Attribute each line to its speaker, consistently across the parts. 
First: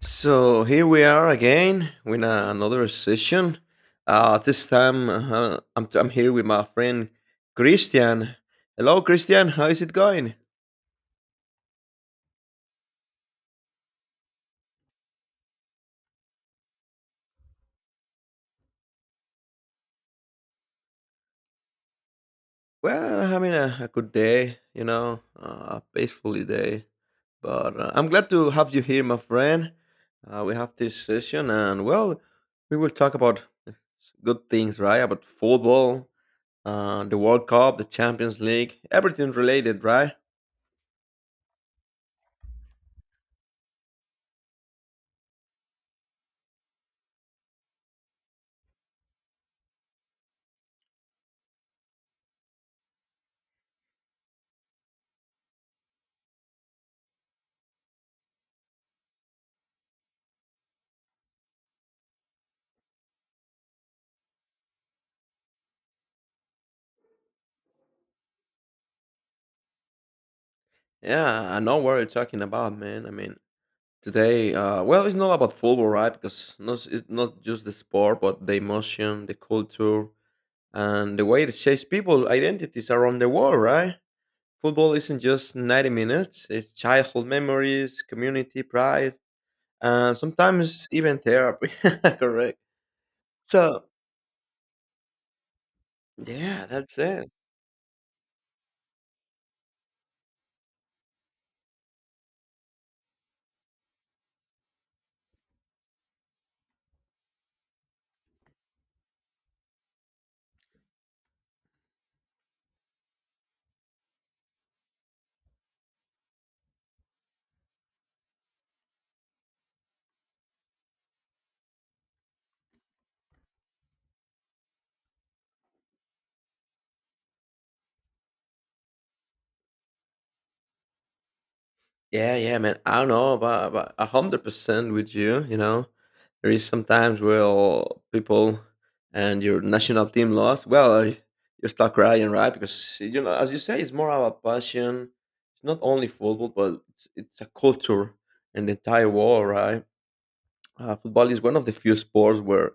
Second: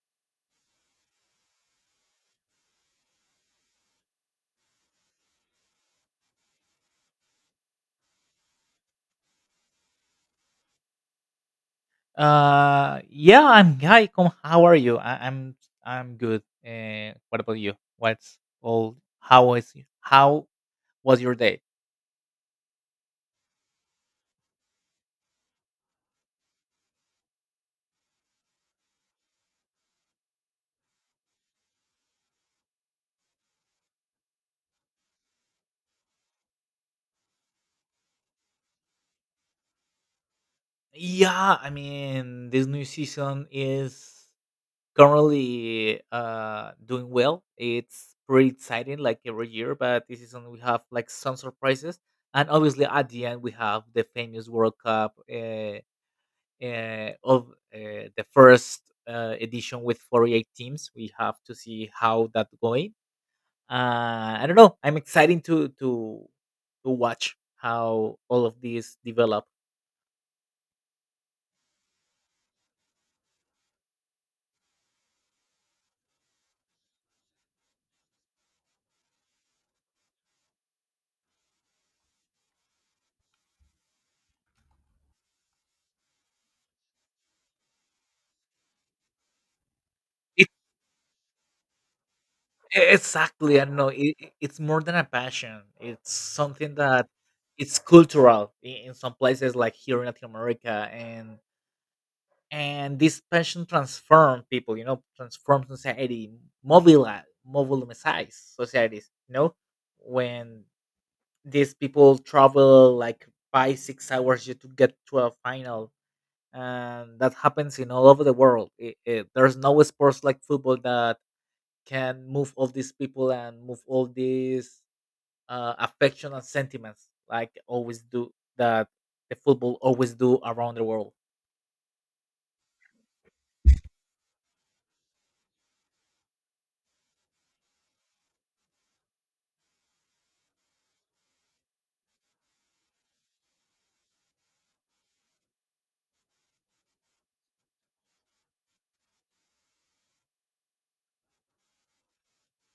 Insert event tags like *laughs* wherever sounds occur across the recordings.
Speaker 1: So here we are again with another session. This time I'm here with my friend Christian. Hello, Christian. How is it going?
Speaker 2: Yeah, I'm hi. Come, how are you? I'm good. What about you? What's all? How was how was your day?
Speaker 1: Well, I'm having a good day, you know, a peaceful day. But I'm glad to have you here, my friend. We have this session, and well, we will talk about good things, right? About football, the World Cup, the Champions League, everything related, right?
Speaker 2: Yeah, I mean this new season is currently doing well. It's pretty exciting, like every year. But this season we have like some surprises, and obviously at the end we have the famous World Cup. Of the first edition with 48 teams. We have to see how that going. I don't know. I'm excited to watch how all of these develop.
Speaker 1: Yeah, I know what you're talking about, man. I mean, today, well, it's not about football, right? Because not, it's not just the sport, but the emotion, the culture, and the way it shapes people identities around the world, right? Football isn't just 90 minutes, it's childhood memories, community pride, and
Speaker 2: It,
Speaker 1: sometimes even therapy, *laughs* correct?
Speaker 2: exactly. I don't
Speaker 1: So,
Speaker 2: know. It's more than a passion. It's
Speaker 1: yeah,
Speaker 2: something
Speaker 1: that's
Speaker 2: that
Speaker 1: it.
Speaker 2: it's cultural in some places like here in Latin America and this passion transform people, you know, transform society, mobilize societies, you know, when these people travel like 5 6 hours just to get to a final, and that happens in all over the world. It, there's no sports like football that can move all these people and move all these affection and sentiments like always do that the football always do around the world.
Speaker 1: Yeah, yeah, man. I don't know about 100% with you, you know. There is sometimes where people and your national team lost. Well, you start crying, right? Because you know, as you say, it's more about passion. It's not only football, but it's a culture and the entire world, right? Football is one of the few sports where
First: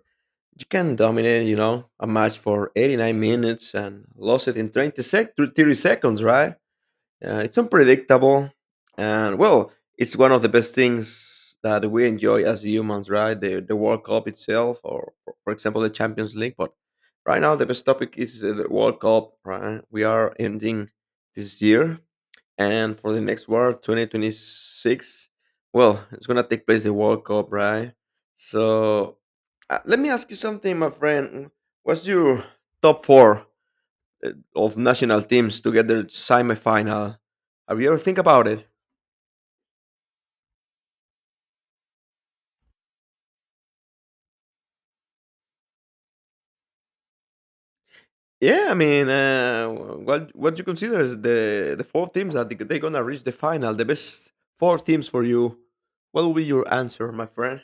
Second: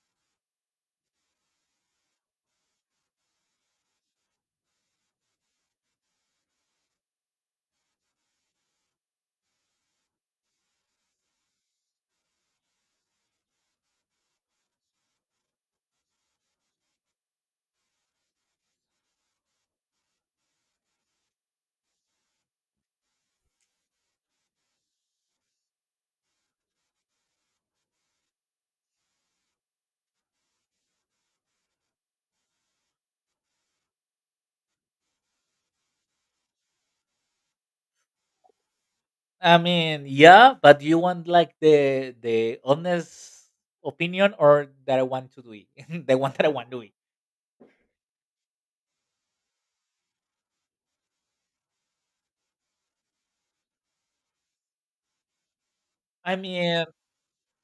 Speaker 1: you can dominate, you know, a match for 89 minutes and lose it in 20 sec 30 seconds, right? It's unpredictable, and well, it's one of the best things that we enjoy as humans, right? The World Cup itself, or for example, the Champions League. But right now, the best topic is the World Cup. Right, we are ending this year, and for the next world, 2026. Well, it's gonna take place the World Cup, right? So, let me ask you something, my friend. What's your top four of national teams to get their semifinal. Have you ever think about it?
Speaker 2: I mean, yeah, but you want like the honest opinion or that I want to do it, *laughs* the one that I want to do it.
Speaker 1: Yeah, I mean, what you consider is the four teams that they're gonna reach the final, the best four teams for you. What will
Speaker 2: I
Speaker 1: be your
Speaker 2: mean,
Speaker 1: answer, my friend?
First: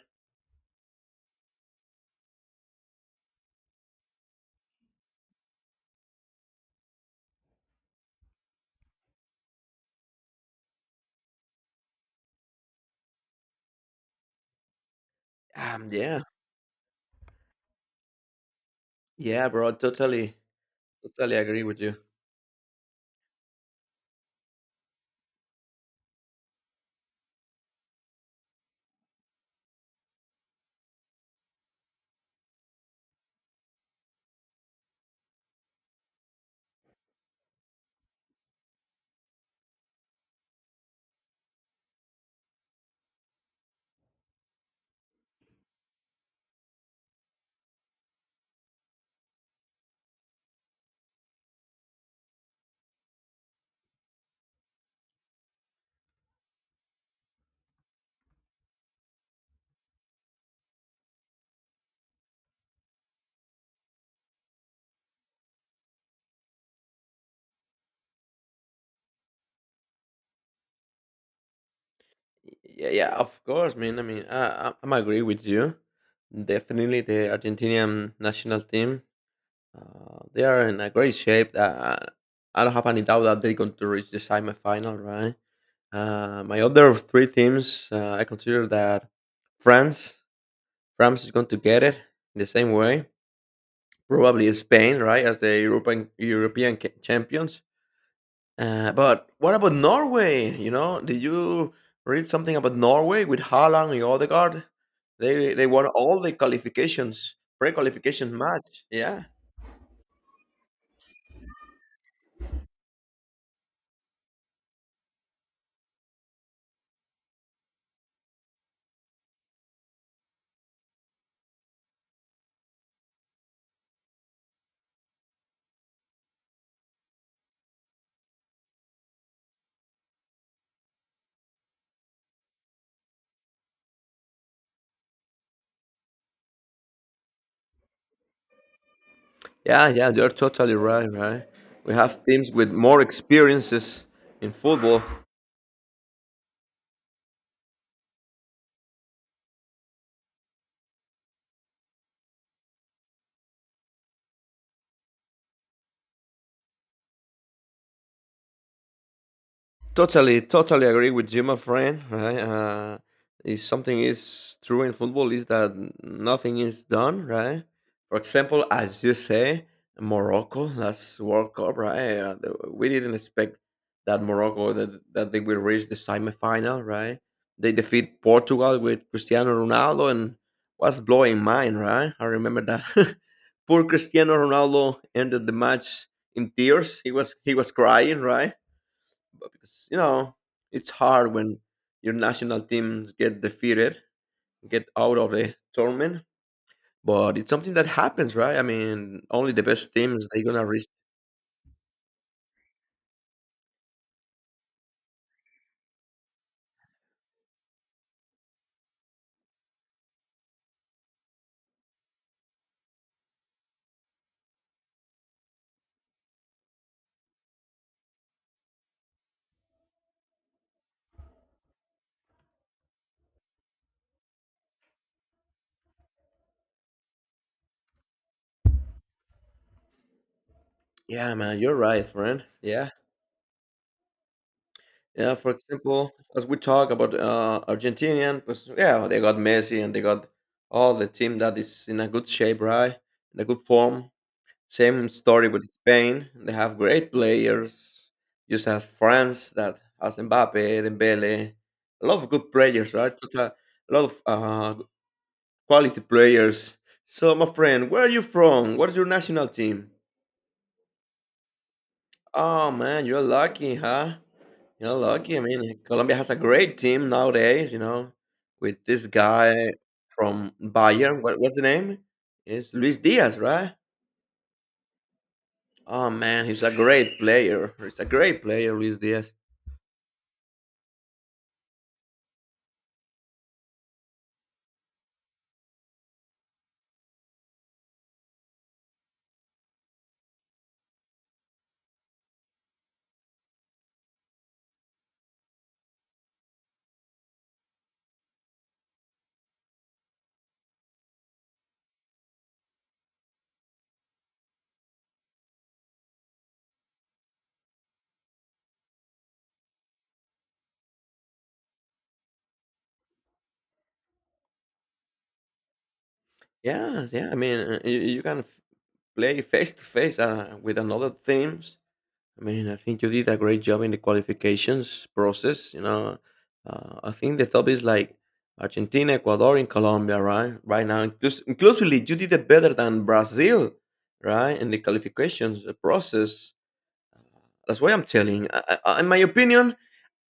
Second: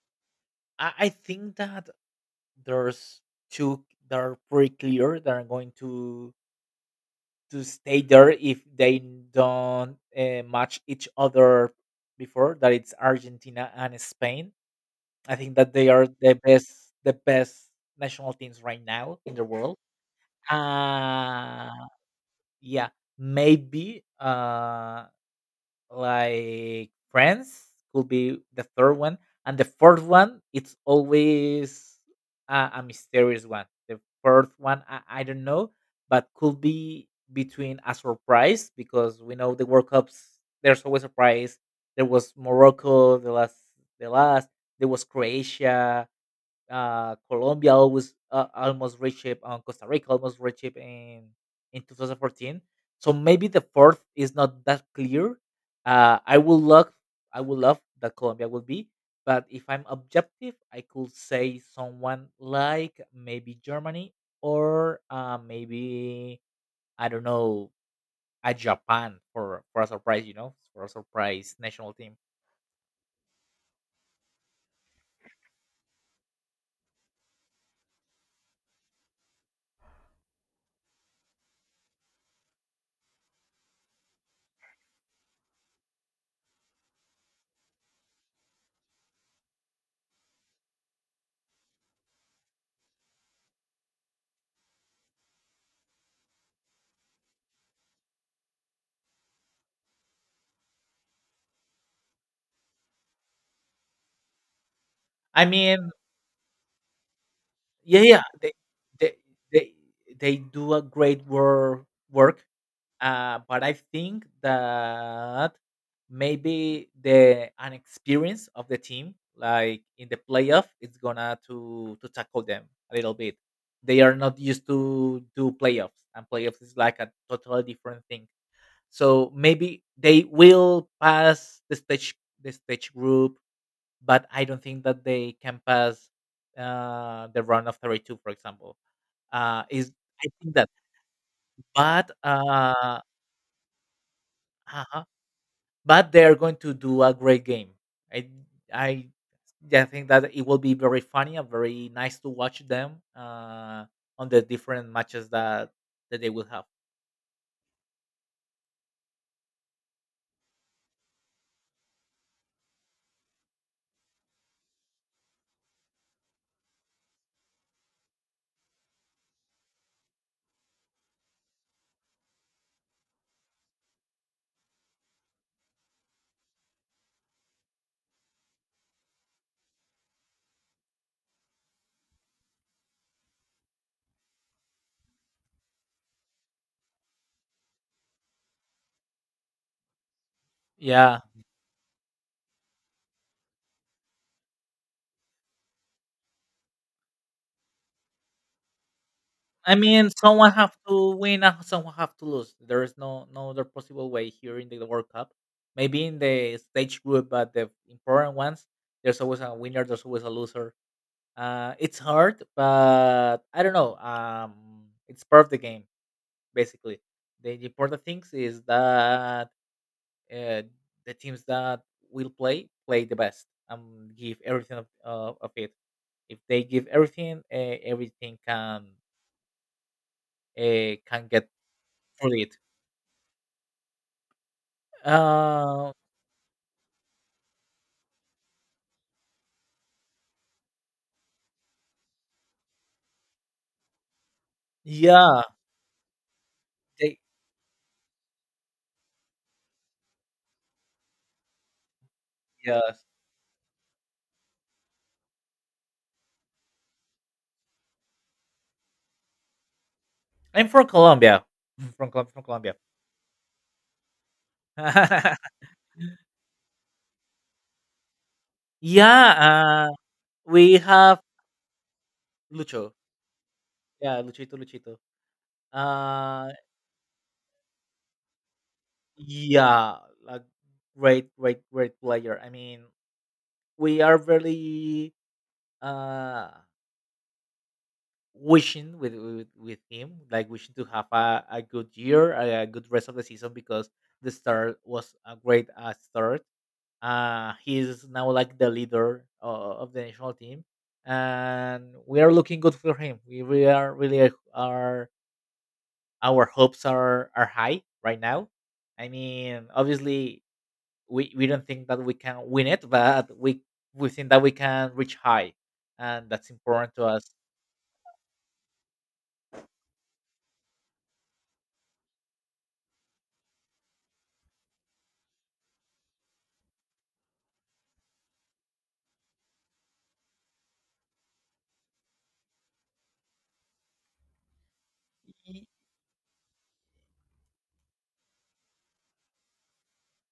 Speaker 2: I think that there's two that are pretty clear that are going to stay there if they don't match each other before. That it's Argentina and Spain. I think that they are
Speaker 1: Yeah,
Speaker 2: the best national teams right now in the
Speaker 1: yeah, bro,
Speaker 2: world.
Speaker 1: totally, totally agree
Speaker 2: Uh,
Speaker 1: with you.
Speaker 2: Yeah, maybe like friends could be the third one, and the fourth one it's always a mysterious one. The fourth one I don't know, but could be between a surprise because we know the World Cups there's always a surprise. There was Morocco the last. There was Croatia, Colombia always almost reached it, Costa Rica almost reached it in 2014. So maybe the fourth is not that clear. Uh, I would love I would love that Colombia would be, but if I'm objective, I could say someone like maybe Germany or maybe I don't know, a Japan for a surprise, you know, for a surprise national team.
Speaker 1: Yeah, yeah, of course, man. I mean, I'm agree with you. Definitely, the Argentinian national team. They are in a great shape. I don't have any doubt that they're going to reach the semifinal, right? My other three teams, I consider that France, France is going to get it the same way. Probably Spain, right, as the European champions. But what about Norway? You know, did you read something about Norway with Haaland and Odegaard?
Speaker 2: I
Speaker 1: They won
Speaker 2: mean,
Speaker 1: all the qualifications,
Speaker 2: yeah,
Speaker 1: pre-qualification match.
Speaker 2: they
Speaker 1: Yeah.
Speaker 2: they they do a great work, but I think that maybe the inexperience of the team like in the playoff it's gonna to tackle them a little bit. They are not used to do playoffs, and playoffs is like a totally different thing, so maybe they will pass the stage, the stage group, but I don't think that they can pass the round of 32, for example.
Speaker 1: Yeah,
Speaker 2: Is
Speaker 1: yeah,
Speaker 2: I
Speaker 1: you're
Speaker 2: think that,
Speaker 1: totally right, right? We
Speaker 2: but
Speaker 1: have teams with
Speaker 2: uh,
Speaker 1: more experiences in
Speaker 2: uh
Speaker 1: football.
Speaker 2: but they are going to do a great game. I I yeah, I think that it will be very funny and very nice to watch them on the different matches that that they will have.
Speaker 1: Totally, totally agree with you, my friend. Right? If something is true in football is that nothing is done, right? For example, as you say, Morocco, last World Cup, right? We didn't expect that Morocco that that they will reach the semifinal, right? They defeat Portugal with Cristiano Ronaldo, and was blowing mind, right? I remember that. *laughs* Poor Cristiano Ronaldo ended the match in tears. He was crying, right? 'Cause, you know, it's
Speaker 2: Yeah,
Speaker 1: hard when your national teams get defeated, get out of the tournament, but it's something that happens, right? I mean, only the
Speaker 2: I
Speaker 1: best
Speaker 2: mean,
Speaker 1: teams they're
Speaker 2: someone
Speaker 1: gonna
Speaker 2: have
Speaker 1: reach.
Speaker 2: to win and someone have to lose. There is no other possible way here in the World Cup. Maybe in the stage group, but the important ones, there's always a winner. There's always a loser. It's hard, but I don't know. It's part of the game, basically. The important things is that uh, the teams that will play play the best and give everything of it. If they give everything, everything can
Speaker 1: Yeah,
Speaker 2: get
Speaker 1: man, you're right,
Speaker 2: through
Speaker 1: friend.
Speaker 2: it.
Speaker 1: Yeah. Yeah, for
Speaker 2: Uh,
Speaker 1: example, as we talk about Argentinian, 'cause, yeah, they got Messi and they got all the team that is in a good shape, right? In a good form. Same
Speaker 2: yeah,
Speaker 1: story with Spain. They have great
Speaker 2: they
Speaker 1: players. You just have France that has Mbappe, Dembele, a lot of good
Speaker 2: yeah.
Speaker 1: players, right? Such a lot of quality players. So, my friend, where are you from? What's your national team?
Speaker 2: I'm from Colombia. Mm, from Colom from
Speaker 1: Oh
Speaker 2: Colombia.
Speaker 1: man, you're lucky, huh? You're lucky. I
Speaker 2: *laughs*
Speaker 1: mean, Colombia has a great team nowadays. You know, with this guy
Speaker 2: Yeah,
Speaker 1: from
Speaker 2: we have
Speaker 1: Bayern. What, what's the name? It's
Speaker 2: Lucho.
Speaker 1: Luis Diaz, right?
Speaker 2: Yeah, Luchito, Luchito.
Speaker 1: Oh man,
Speaker 2: Uh,
Speaker 1: he's a great player. He's a great player, Luis Diaz.
Speaker 2: yeah, a great, great player. I mean, we are really uh wishing with him, like wishing to have a good year, a good rest of the season because the start was a great start. He is now like the leader of the national team, and we are looking good for him. We are really are our hopes are high right now. I mean, obviously, we don't think that we can win it, but we think that we can reach high, and that's important to
Speaker 1: Yeah,
Speaker 2: us.
Speaker 1: yeah. I mean, you, play face to face with another teams. I mean, I think you did a great job in the qualifications process. You know, I think the top is like Argentina, Ecuador, and Colombia, right? Right now, inclusively, you did it better than Brazil, right? In the
Speaker 2: Y-
Speaker 1: qualifications process. That's why I'm telling. In my opinion,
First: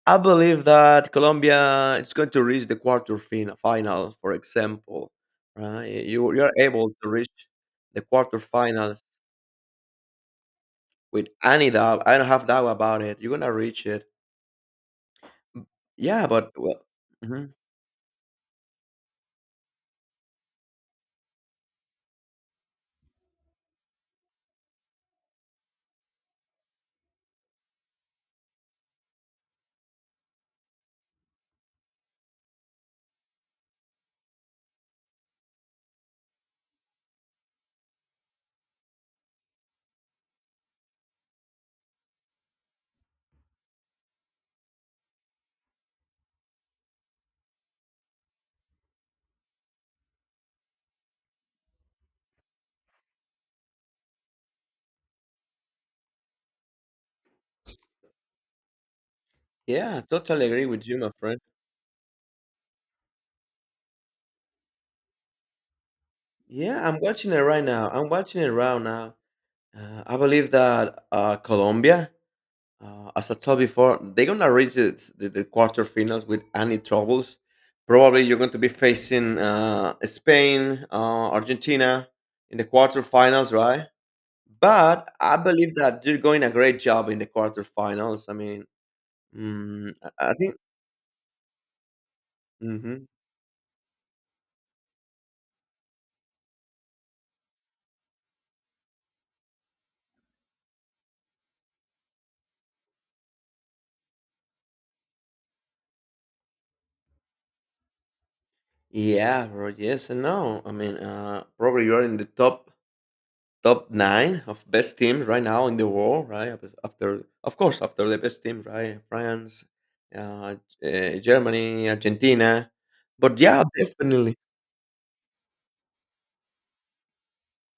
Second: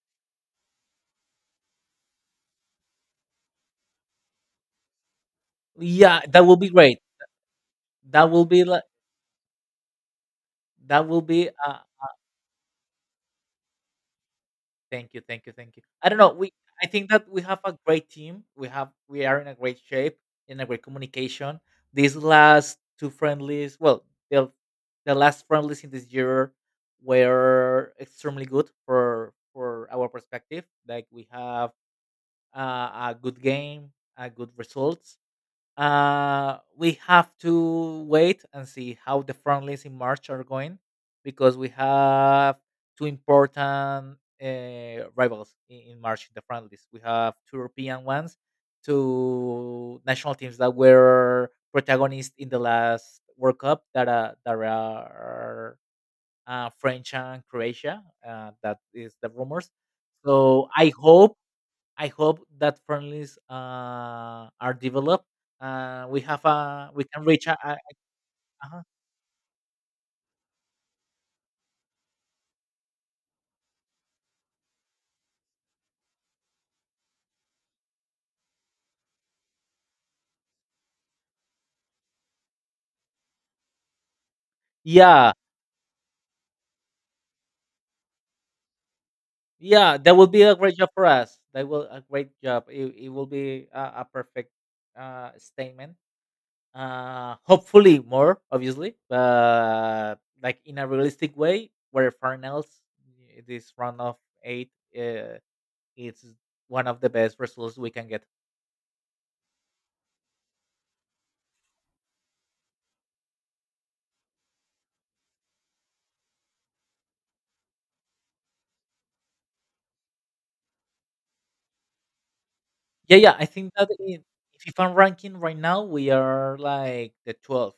Speaker 1: I believe that Colombia is going to reach the final, for example. Right?
Speaker 2: Yeah,
Speaker 1: You
Speaker 2: that
Speaker 1: you're
Speaker 2: will be
Speaker 1: able
Speaker 2: great.
Speaker 1: to reach the
Speaker 2: That will be like
Speaker 1: quarterfinals
Speaker 2: that will
Speaker 1: with
Speaker 2: be
Speaker 1: any
Speaker 2: a,
Speaker 1: doubt. I don't have doubt about it. You're gonna reach it.
Speaker 2: thank you, thank you, thank you. I don't
Speaker 1: Yeah,
Speaker 2: know. We,
Speaker 1: but well,
Speaker 2: I think that we
Speaker 1: mhm,
Speaker 2: have a great team. We are in a great shape, in a great communication. These last two friendlies, well, the the last friendlies in this year were extremely good for our perspective. Like we have a good game, a good results, we have to wait and see how the front lines in March are going because we have two important rivals in March in the front list. We have two European ones, two national teams that were protagonists in the last World Cup that, that are French and Croatia. That is the rumors.
Speaker 1: yeah, totally agree
Speaker 2: So
Speaker 1: with
Speaker 2: I
Speaker 1: you, my
Speaker 2: hope
Speaker 1: friend.
Speaker 2: I hope that friendlies are developed.
Speaker 1: Yeah, I'm
Speaker 2: We can
Speaker 1: watching it
Speaker 2: reach
Speaker 1: right now. I'm watching it right
Speaker 2: uh
Speaker 1: now. I believe that Colombia, as I told before, they're gonna reach the quarterfinals with any troubles. Probably you're going to be facing Spain, Argentina in the quarterfinals, right? But
Speaker 2: yeah,
Speaker 1: I believe that they're going a great job in the quarterfinals. I mean, mm,
Speaker 2: yeah, that will
Speaker 1: I
Speaker 2: be a
Speaker 1: think.
Speaker 2: great job for us. That will a great job.
Speaker 1: Hmm.
Speaker 2: It will be a perfect statement. Hopefully more obviously, but like in a realistic way where finals this round of eight, uh, it's one of the best results we can get.
Speaker 1: Yeah, bro. Yes and no. I mean, probably you're in the top nine of best teams right now in the world, right? After, of course, after the best team, right? France, uh, Germany, Argentina,
Speaker 2: Yeah, yeah.
Speaker 1: but
Speaker 2: I
Speaker 1: yeah,
Speaker 2: think that in
Speaker 1: definitely
Speaker 2: FIFA ranking right now we are like the 12th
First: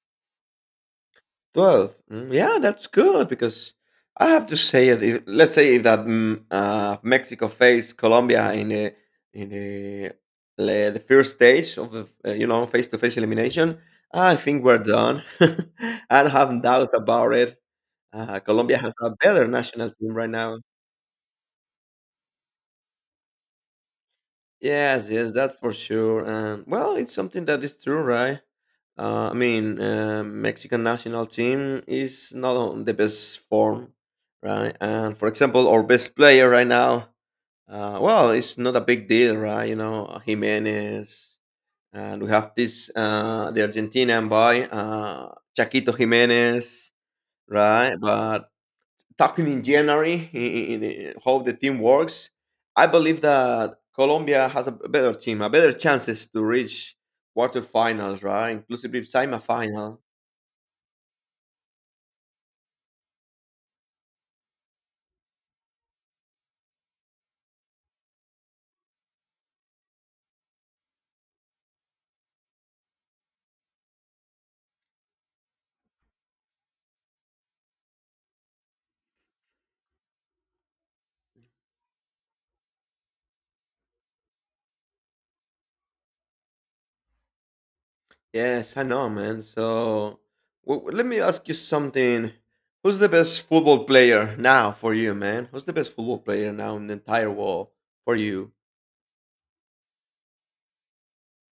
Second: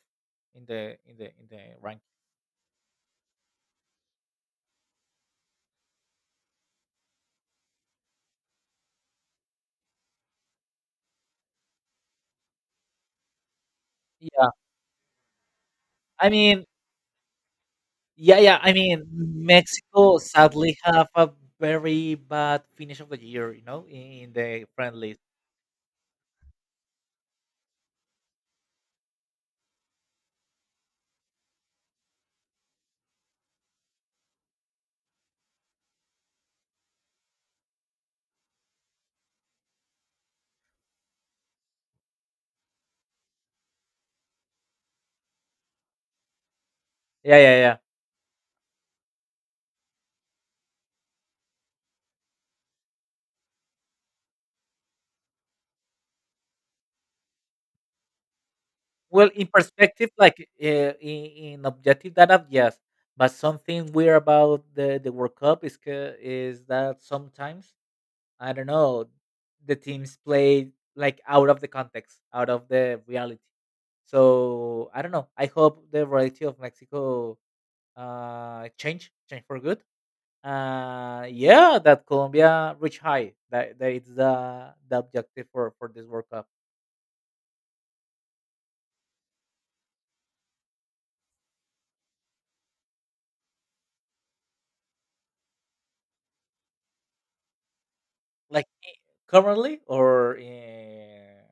Speaker 2: in the in the in the
Speaker 1: 12.
Speaker 2: rank.
Speaker 1: Mm, yeah, that's good because I have to say, it, if, let's say if that mm, Mexico faced Colombia in the in the the first stage of the you know face to face elimination, I
Speaker 2: Yeah,
Speaker 1: think we're done. *laughs* I
Speaker 2: I
Speaker 1: don't have
Speaker 2: mean,
Speaker 1: doubts about it.
Speaker 2: yeah, yeah. I
Speaker 1: Colombia has
Speaker 2: mean,
Speaker 1: a better national team
Speaker 2: Mexico
Speaker 1: right now.
Speaker 2: sadly have a very bad finish of the year, you know, in the
Speaker 1: Yes,
Speaker 2: friendlies.
Speaker 1: yes, that for sure. And well, it's something that is true, right? I mean, Mexican national team is not on the best form, right? And for example, our best player right now, well, it's not a big deal, right? You know, Jimenez, and we have this the Argentinian boy, Chaquito Jimenez,
Speaker 2: Yeah, yeah, yeah.
Speaker 1: right? But talking in January in how the team works, I believe that Colombia has a better team, a better chances to reach quarterfinals, right? Inclusive
Speaker 2: Well, in
Speaker 1: semifinal.
Speaker 2: perspective, like in objective data, yes. But something weird about the World Cup is that sometimes I don't know, the teams play like out of the context, out of the reality. So I don't know. I hope the reality of Mexico change change for good. Yeah, that Colombia reach high. That that is the objective for this World Cup.
Speaker 1: Yes, I know, man. So let me ask you something. Who's the best football player now for you, man? Who's the best football player now in the entire world for you?
Speaker 2: Like currently or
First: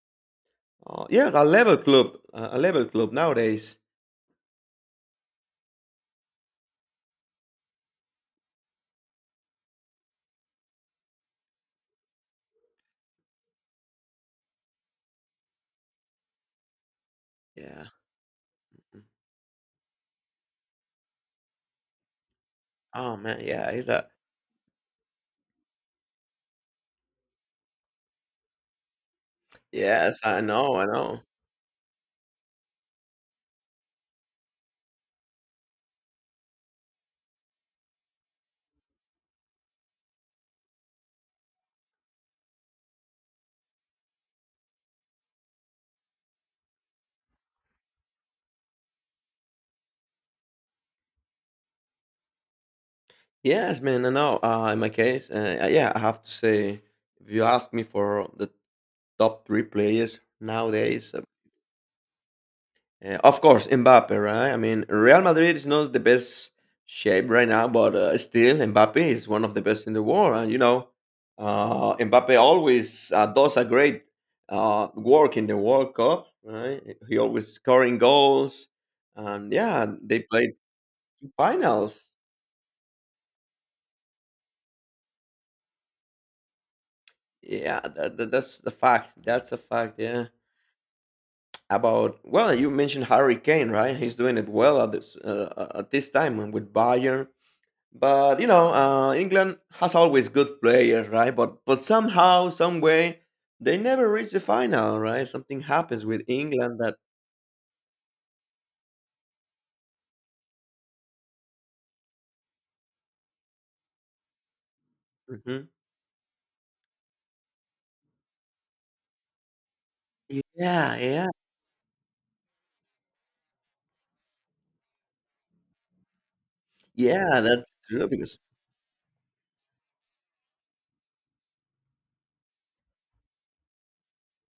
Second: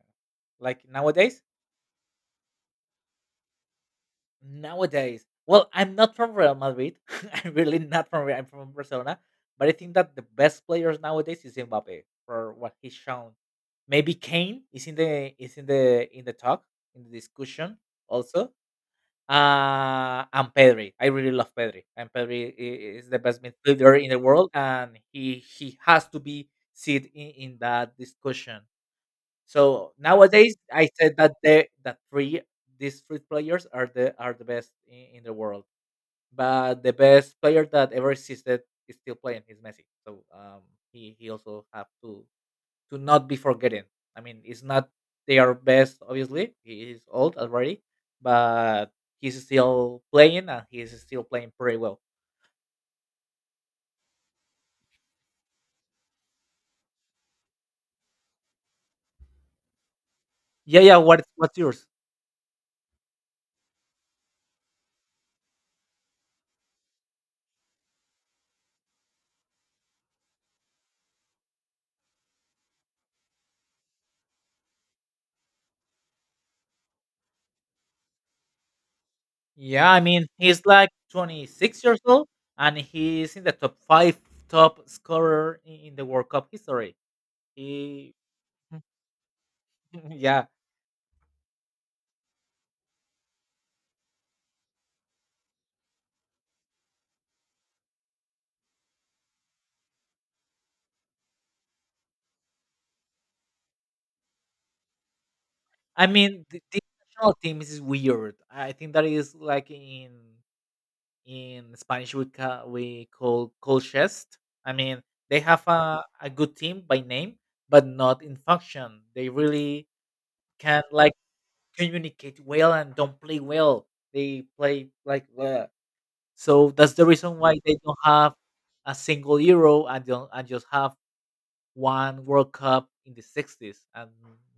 Speaker 2: like
Speaker 1: Yeah,
Speaker 2: nowadays.
Speaker 1: a level club nowadays.
Speaker 2: Nowadays, well, I'm not from Real Madrid. *laughs* I'm really not from. Real- I'm from Barcelona, but I think that the best players nowadays is Mbappe for what he's shown. Maybe Kane is in the in the talk in the discussion
Speaker 1: Yeah.
Speaker 2: also. And Pedri, I really love Pedri, and Pedri is
Speaker 1: Oh
Speaker 2: the best
Speaker 1: man, yeah, he's
Speaker 2: midfielder
Speaker 1: a.
Speaker 2: in the world, and he has to be sit in that discussion. So
Speaker 1: Yes, I
Speaker 2: nowadays,
Speaker 1: know, I
Speaker 2: I said
Speaker 1: know.
Speaker 2: that these three players are the best in the world. But the best player that ever existed is still playing. Is Messi. So he also have to not be forgotten. I mean, it's not they are best. Obviously, he is old already, but he's still playing and he's still playing pretty well.
Speaker 1: Yes, man. I know. In my case, yeah, I have to say, if you ask me for the top three players
Speaker 2: Yeah, yeah.
Speaker 1: nowadays,
Speaker 2: What what's yours?
Speaker 1: of course, Mbappe, right? I mean, Real Madrid is not the best shape right now, but still, Mbappe is one of the best in the world. And, you know, Mbappe always does a great work in the World Cup, right? He always scoring goals. And, yeah,
Speaker 2: Yeah, I
Speaker 1: they
Speaker 2: mean,
Speaker 1: played
Speaker 2: he's like 26 years
Speaker 1: finals.
Speaker 2: old and he's in the top five top scorer in the World Cup history.
Speaker 1: Yeah,
Speaker 2: He,
Speaker 1: that's the
Speaker 2: *laughs*
Speaker 1: fact. That's a fact, yeah.
Speaker 2: yeah,
Speaker 1: About, well, you mentioned Harry Kane, right? He's doing it well at this time and with Bayern. But you know, England has always good players, right? But somehow, some way, they never reach the final, right? Something happens
Speaker 2: I
Speaker 1: with
Speaker 2: mean,
Speaker 1: England
Speaker 2: the
Speaker 1: that.
Speaker 2: national team is weird. I think that is like in Spanish we we call colchest. I mean, they have
Speaker 1: Mhm.
Speaker 2: a good team by name, but not in function. They really can
Speaker 1: Yeah,
Speaker 2: like
Speaker 1: yeah,
Speaker 2: communicate well and don't play well. They play like bleh. So that's the reason
Speaker 1: yeah,
Speaker 2: why
Speaker 1: that's
Speaker 2: they don't
Speaker 1: true
Speaker 2: have
Speaker 1: because
Speaker 2: a single Euro and don't, and just have one World Cup in the 60s and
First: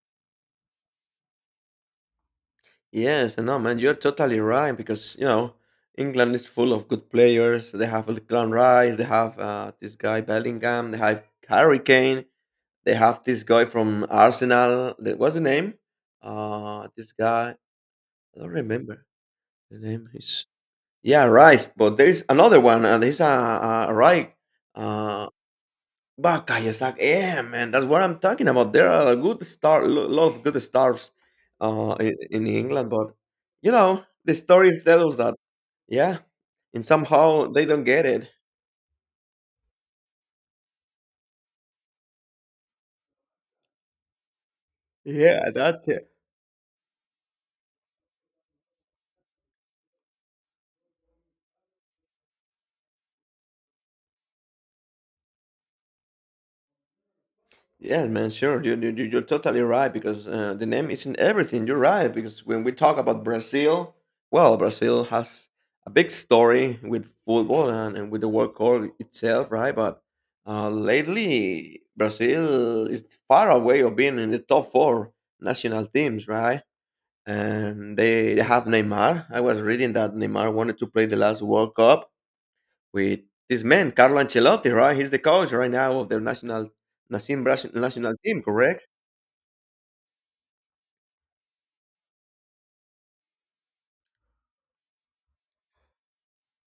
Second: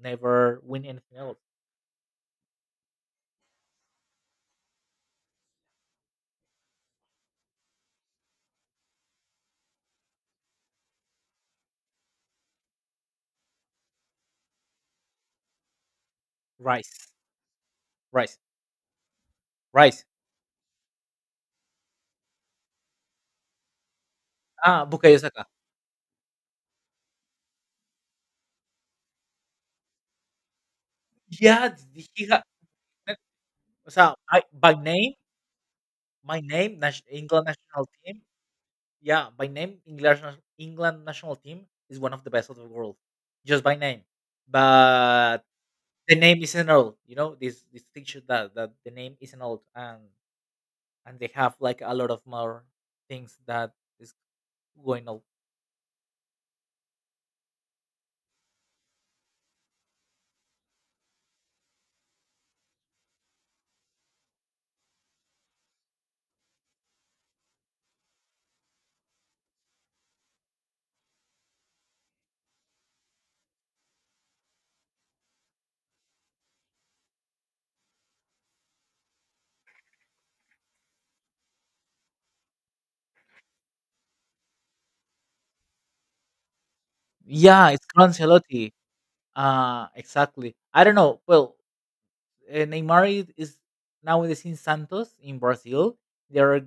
Speaker 2: never win anything else.
Speaker 1: yes and no, man, you're totally right because you know, England is full of good players. They have Glenn Rice, they have this guy Bellingham, they have Harry Kane. They have this guy from Arsenal. What's the name?
Speaker 2: Rice,
Speaker 1: This guy. I
Speaker 2: rice,
Speaker 1: don't remember the name.
Speaker 2: rice.
Speaker 1: Is, yeah, Rice. But there is another one. There's a right.
Speaker 2: Ah, Bukayo
Speaker 1: Uh,
Speaker 2: Saka.
Speaker 1: Bakayasaki. Yeah, man, that's what I'm talking about. There are a good star, lot of good stars,
Speaker 2: Yeah, th- he ha-
Speaker 1: in England.
Speaker 2: eh,
Speaker 1: But you know,
Speaker 2: so
Speaker 1: the
Speaker 2: I
Speaker 1: story
Speaker 2: by name,
Speaker 1: tells that. Yeah,
Speaker 2: my name,
Speaker 1: and
Speaker 2: nas-
Speaker 1: somehow
Speaker 2: England
Speaker 1: they don't
Speaker 2: national
Speaker 1: get
Speaker 2: team.
Speaker 1: it.
Speaker 2: Yeah, by name, English England national team is one of the best of the world, just by name. But
Speaker 1: Yeah, that.
Speaker 2: the name is an old, you know, this picture that that the name is an old, and they have like a lot of more things that is going on.
Speaker 1: Yes, man, sure. You're totally right because the name isn't everything. You're right because when we talk about Brazil, well, Brazil has a big story with football and with the World Cup itself, right? But lately, Brazil is far away of being in the top four national teams, right? And they have Neymar. I was reading that Neymar wanted to play the last World Cup with this man, Carlo Ancelotti, right? He's the coach right now of the national
Speaker 2: Yeah, it's
Speaker 1: National team,
Speaker 2: Ancelotti.
Speaker 1: correct?
Speaker 2: Exactly. I don't know. Well, Neymar is nowadays in Santos in Brazil. They are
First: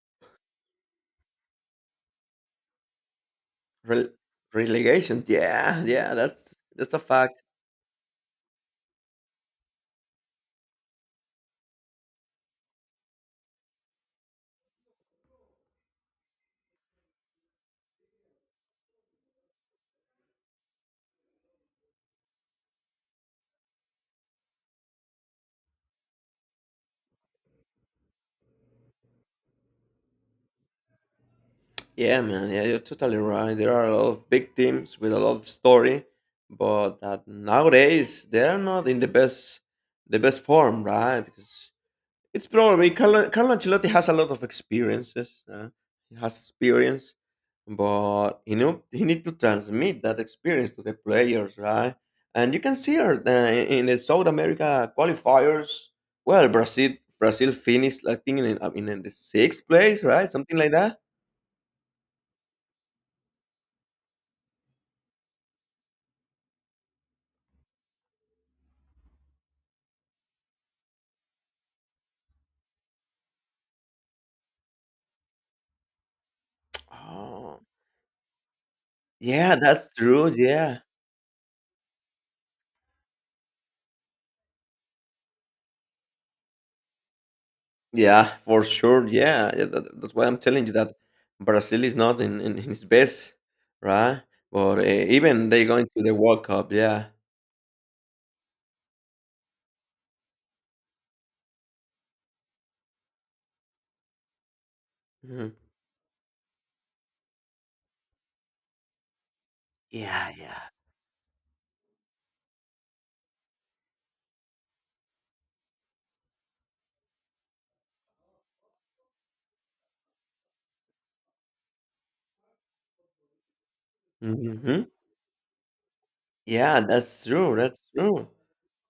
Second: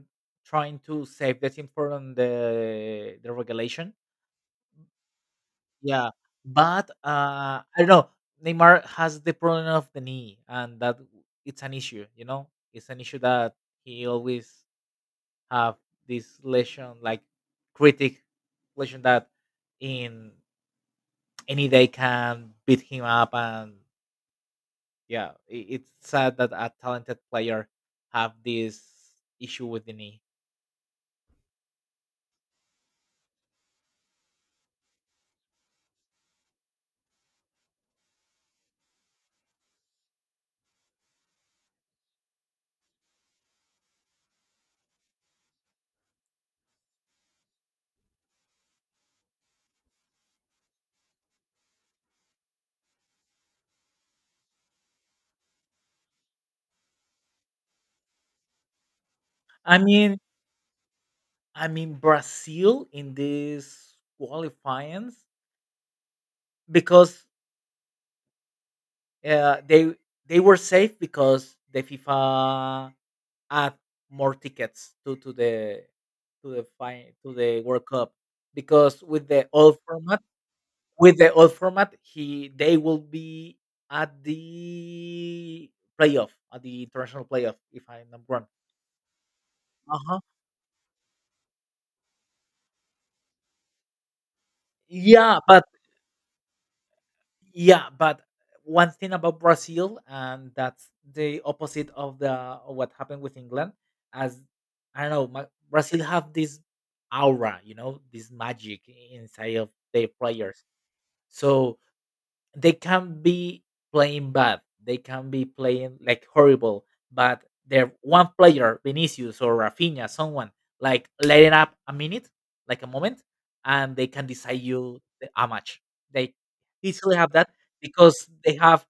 Speaker 2: trying to save the team from the regulation.
Speaker 1: Rel Relegation, yeah,
Speaker 2: Yeah,
Speaker 1: yeah, that's
Speaker 2: but
Speaker 1: a fact.
Speaker 2: I don't know. Neymar has the problem of the knee, and that it's an issue. You know, it's an issue that he always have this lesion like critic lesion that in any day can beat him up and yeah it's sad that a talented player have this issue with the knee.
Speaker 1: Yeah, man, yeah, you're totally right. There are a lot of big teams with a lot of story, but that nowadays they are not in the best form, right? Because it's probably Carlo, Carlo Ancelotti has a lot of experiences. He has experience, but you know he need to transmit that experience to the players, right? And you can see her in the South America qualifiers. Well, Brazil finished, I think, in the sixth
Speaker 2: i
Speaker 1: place,
Speaker 2: mean
Speaker 1: right? Something like that.
Speaker 2: I mean brazil in these qualifyings because uh, they they were safe because the fifa add more tickets to to the
Speaker 1: Oh,
Speaker 2: world cup because with the
Speaker 1: yeah,
Speaker 2: old
Speaker 1: that's
Speaker 2: format.
Speaker 1: true. Yeah.
Speaker 2: With the old format, he they will be at the playoff, at the international playoff, if I'm not
Speaker 1: Yeah,
Speaker 2: wrong.
Speaker 1: for sure. Yeah, yeah that's
Speaker 2: Uh-huh.
Speaker 1: why I'm telling you that Brazil is not in his best, right? But
Speaker 2: Yeah,
Speaker 1: even
Speaker 2: but
Speaker 1: they going to the World Cup. Yeah.
Speaker 2: yeah, but one thing about Brazil, and that's the opposite of the of what happened with England, as I don't know,
Speaker 1: Mhm.
Speaker 2: Brazil have this aura, you know, this magic inside of their
Speaker 1: Yeah, yeah.
Speaker 2: players. So they can be playing bad. They can be playing like horrible, but their one player, Vinicius or Rafinha, someone like letting up a minute, like a moment, and they can decide
Speaker 1: Hmm.
Speaker 2: you a match. They
Speaker 1: Yeah,
Speaker 2: easily
Speaker 1: that's
Speaker 2: have that
Speaker 1: true. That's
Speaker 2: because
Speaker 1: true.
Speaker 2: they have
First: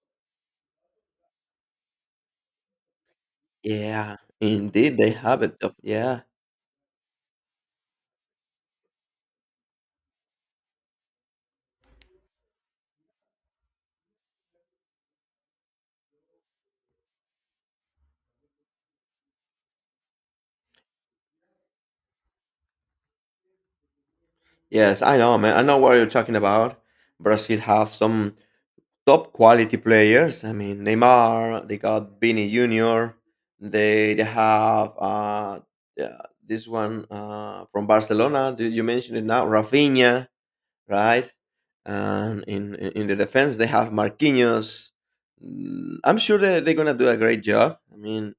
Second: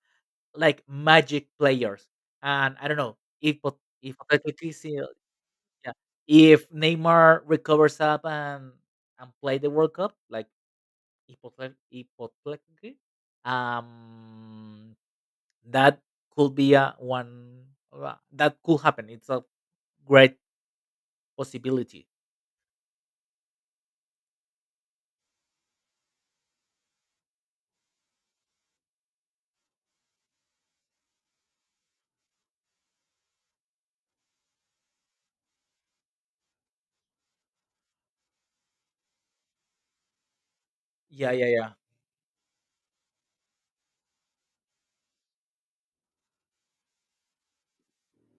Speaker 2: like magic players. And I don't know if
Speaker 1: Yeah,
Speaker 2: hypothetically,
Speaker 1: indeed, they have it though.
Speaker 2: yeah,
Speaker 1: Yeah.
Speaker 2: if Neymar recovers up and play the World Cup, like Hipotle hypothetically, um, that could be a one that could happen. It's a great possibility.
Speaker 1: Yes, I know, man. I know what you're talking about. Brazil have some top quality players. I mean, Neymar. They got Vini Junior. They have yeah, this one from Barcelona. Did you mention it now, Rafinha, right?
Speaker 2: Yeah, yeah, yeah.
Speaker 1: And in the defense, they have Marquinhos. I'm sure that they're gonna do a great job. I mean,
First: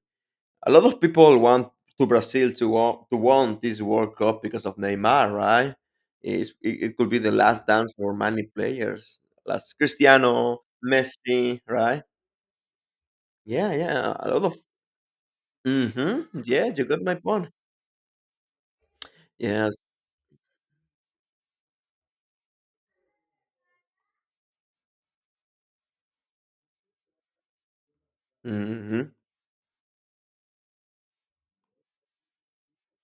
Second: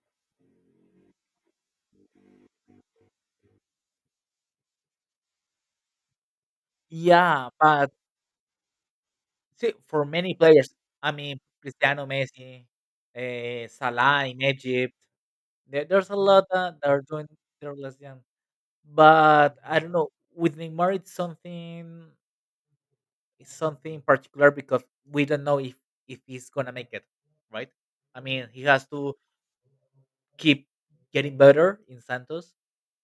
Speaker 1: a lot of people want to Brazil to won this World Cup because of Neymar, right? It could be the
Speaker 2: Yeah,
Speaker 1: last
Speaker 2: but
Speaker 1: dance for many players,
Speaker 2: see,
Speaker 1: last
Speaker 2: for many
Speaker 1: Cristiano,
Speaker 2: players, I mean,
Speaker 1: Messi, right?
Speaker 2: Cristiano Messi,
Speaker 1: Yeah, yeah.
Speaker 2: Salah
Speaker 1: A
Speaker 2: in
Speaker 1: lot of.
Speaker 2: Egypt, there's a
Speaker 1: Mm-hmm.
Speaker 2: lot
Speaker 1: Yeah,
Speaker 2: that
Speaker 1: you
Speaker 2: are
Speaker 1: got my
Speaker 2: doing
Speaker 1: point.
Speaker 2: their less young. But
Speaker 1: Yes.
Speaker 2: I don't know, with Neymar, it's something. It's something in particular because we don't know if he's gonna make it, right? I mean, he has
Speaker 1: Hmm.
Speaker 2: to keep getting better in Santos,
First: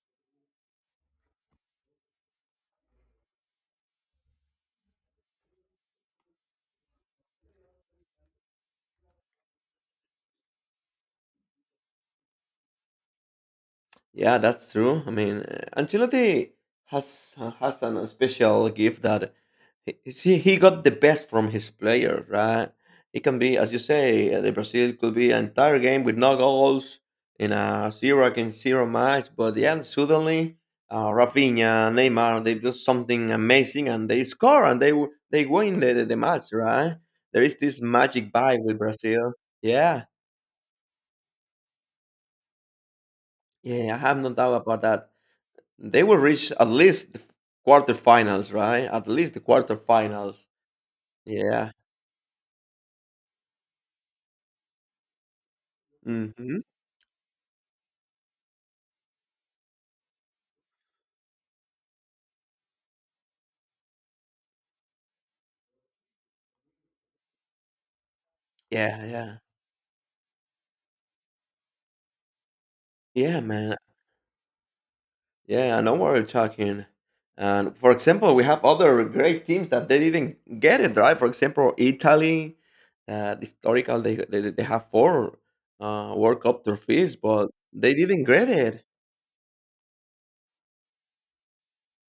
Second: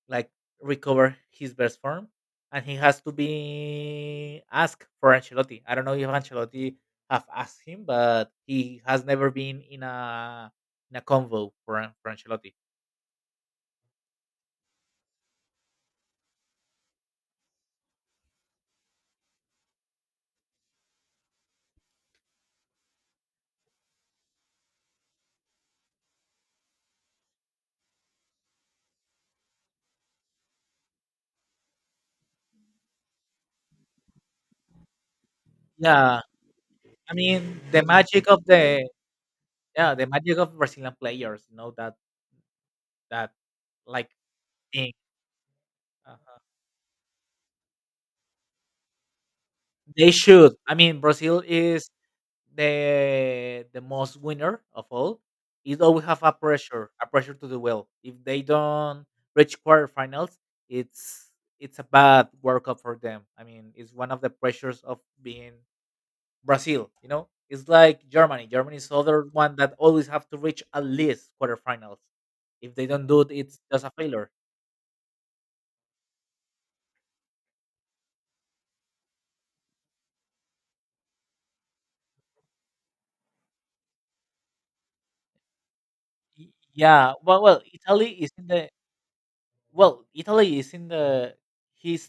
Speaker 2: like recover his best form, and he has to be asked for Ancelotti. I don't know if Ancelotti have asked him, but he has never been in a convo for Ancelotti.
Speaker 1: Yeah, That's true. I mean, Ancelotti has a special gift that, see, he got the best from his players, right? It can be, as you say, the Brazil could be an entire game with no goals in a zero against zero match, but yeah, suddenly Rafinha, Neymar, they do something amazing and they score and they win the
Speaker 2: Yeah,
Speaker 1: match, right?
Speaker 2: I
Speaker 1: There is
Speaker 2: mean
Speaker 1: this
Speaker 2: the
Speaker 1: magic
Speaker 2: magic of
Speaker 1: vibe with
Speaker 2: the
Speaker 1: Brazil.
Speaker 2: yeah
Speaker 1: Yeah,
Speaker 2: the magic of Brazilian players, you know that
Speaker 1: yeah, I
Speaker 2: like
Speaker 1: have no doubt about
Speaker 2: thing.
Speaker 1: that. They will
Speaker 2: Uh,
Speaker 1: reach at least the quarterfinals, right? At least the
Speaker 2: They
Speaker 1: quarterfinals.
Speaker 2: should. I mean, Brazil
Speaker 1: Yeah.
Speaker 2: is the most winner of all. It always have
Speaker 1: Hmm.
Speaker 2: a pressure to do well. If they don't reach quarterfinals, it's it's a bad World Cup for them. I mean, it's one of the pressures of being Brazil. You know, it's like Germany. Germany is
Speaker 1: Yeah,
Speaker 2: other
Speaker 1: yeah.
Speaker 2: one that always have to reach at least quarterfinals. If they don't do it,
Speaker 1: Yeah,
Speaker 2: it's
Speaker 1: man.
Speaker 2: just a failure.
Speaker 1: Yeah, I know what you're talking. And for example, we have other great teams that they didn't get it right. For example, Italy, historical, they have four World
Speaker 2: Y-
Speaker 1: Cup
Speaker 2: Yeah,
Speaker 1: trophies,
Speaker 2: well,
Speaker 1: but
Speaker 2: well,
Speaker 1: they
Speaker 2: Italy
Speaker 1: didn't
Speaker 2: is in
Speaker 1: get
Speaker 2: the
Speaker 1: it.
Speaker 2: well, Italy is in the his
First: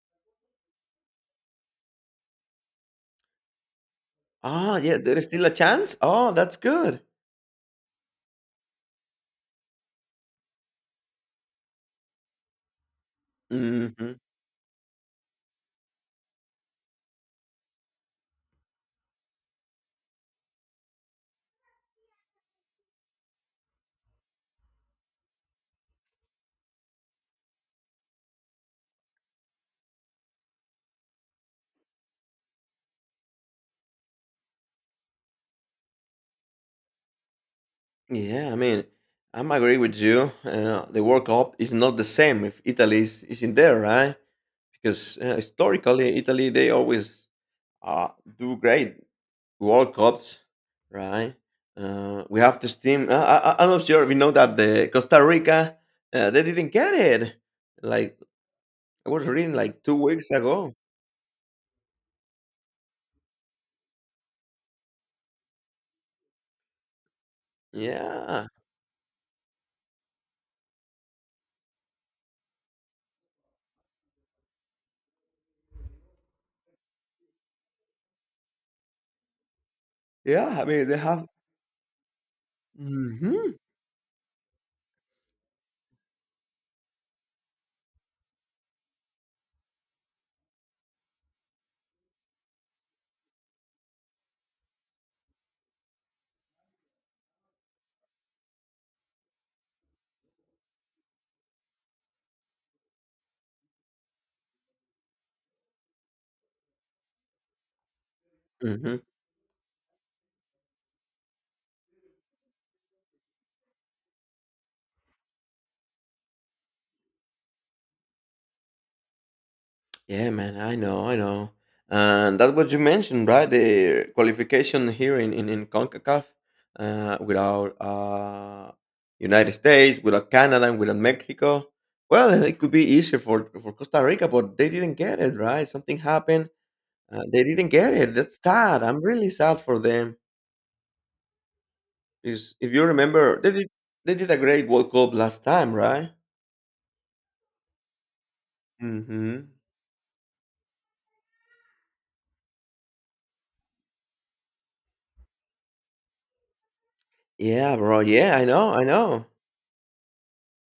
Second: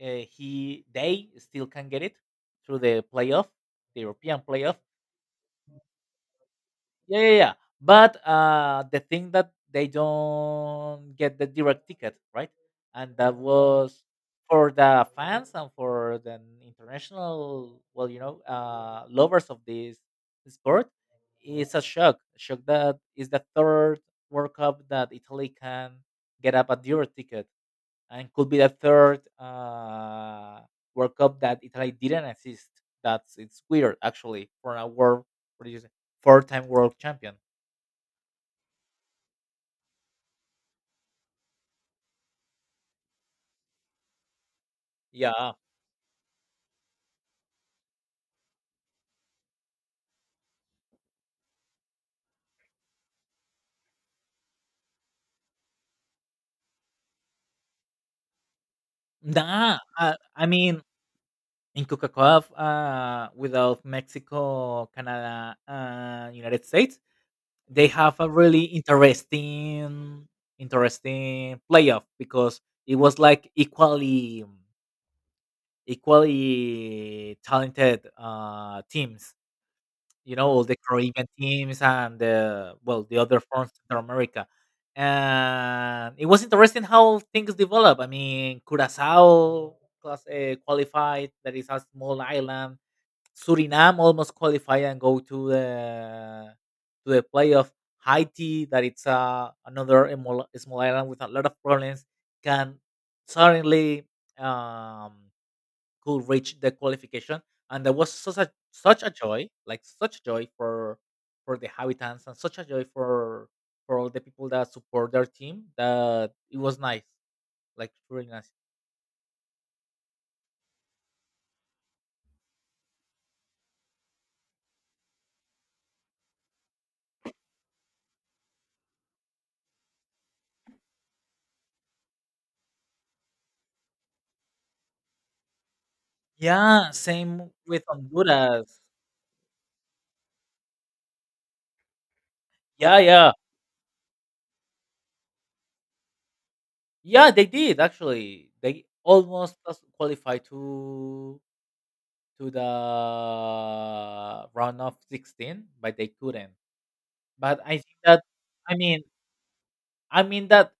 Speaker 2: he they still can get it through the playoff, the European playoff.
Speaker 1: Ah, yeah, there is still a chance. Oh, that's good.
Speaker 2: Yeah, yeah, yeah. But the thing that they don't get the direct ticket, right? And that was
Speaker 1: Hmm.
Speaker 2: for the fans and for the international, well, you know, lovers of this sport. It's a shock. Shock that is the third World Cup that Italy can get up a direct ticket and could be the third World Cup that Italy didn't assist. That's it's weird actually for a world what do you say, four time world champion.
Speaker 1: Yeah, I mean, I'm agree with you. The World Cup is not the same if Italy is in there, right? Because
Speaker 2: Yeah,
Speaker 1: historically, Italy they always uh, do great World Cups, right? We have this team. I'm not sure if you know that the Costa Rica, they didn't get it. Like I was reading
Speaker 2: nah.
Speaker 1: like two weeks
Speaker 2: I
Speaker 1: ago.
Speaker 2: mean, in Coca-Cola, without Mexico, Canada, and United States, they have a
Speaker 1: Yeah,
Speaker 2: really interesting, interesting playoff because it was like equally, equally talented teams, you know,
Speaker 1: yeah.
Speaker 2: all
Speaker 1: I
Speaker 2: the
Speaker 1: mean, they have.
Speaker 2: Caribbean teams and the well, the other
Speaker 1: Hmm.
Speaker 2: from Central America. And it was interesting how things develop. I mean, Curacao class qualified, that is a small island. Suriname almost qualified and go to the playoff. Haiti, that it's another small, small island with a lot of problems, can suddenly um, could reach the qualification, and that was such a
Speaker 1: Hmm.
Speaker 2: such a joy, like such a joy for the habitants and such a joy for all the people that support their team. That it was nice, like really nice.
Speaker 1: Yeah, man, I know, I know. And that's what you mentioned, right? The qualification here in CONCACAF without United States, without Canada, and without Mexico. Well, it could be easier for Costa Rica, but they didn't get it, right? Something happened.
Speaker 2: Yeah,
Speaker 1: They
Speaker 2: same
Speaker 1: didn't
Speaker 2: with
Speaker 1: get it. That's
Speaker 2: Honduras.
Speaker 1: sad. I'm really sad for them. Because if you
Speaker 2: Yeah, yeah,
Speaker 1: remember, they did a great World Cup last time, right?
Speaker 2: yeah. They did actually. They
Speaker 1: Hmm.
Speaker 2: almost just qualified to the round of 16, but they couldn't. But
Speaker 1: Yeah,
Speaker 2: I think
Speaker 1: bro.
Speaker 2: that
Speaker 1: Yeah, I know,
Speaker 2: I
Speaker 1: I
Speaker 2: mean
Speaker 1: know.
Speaker 2: I mean that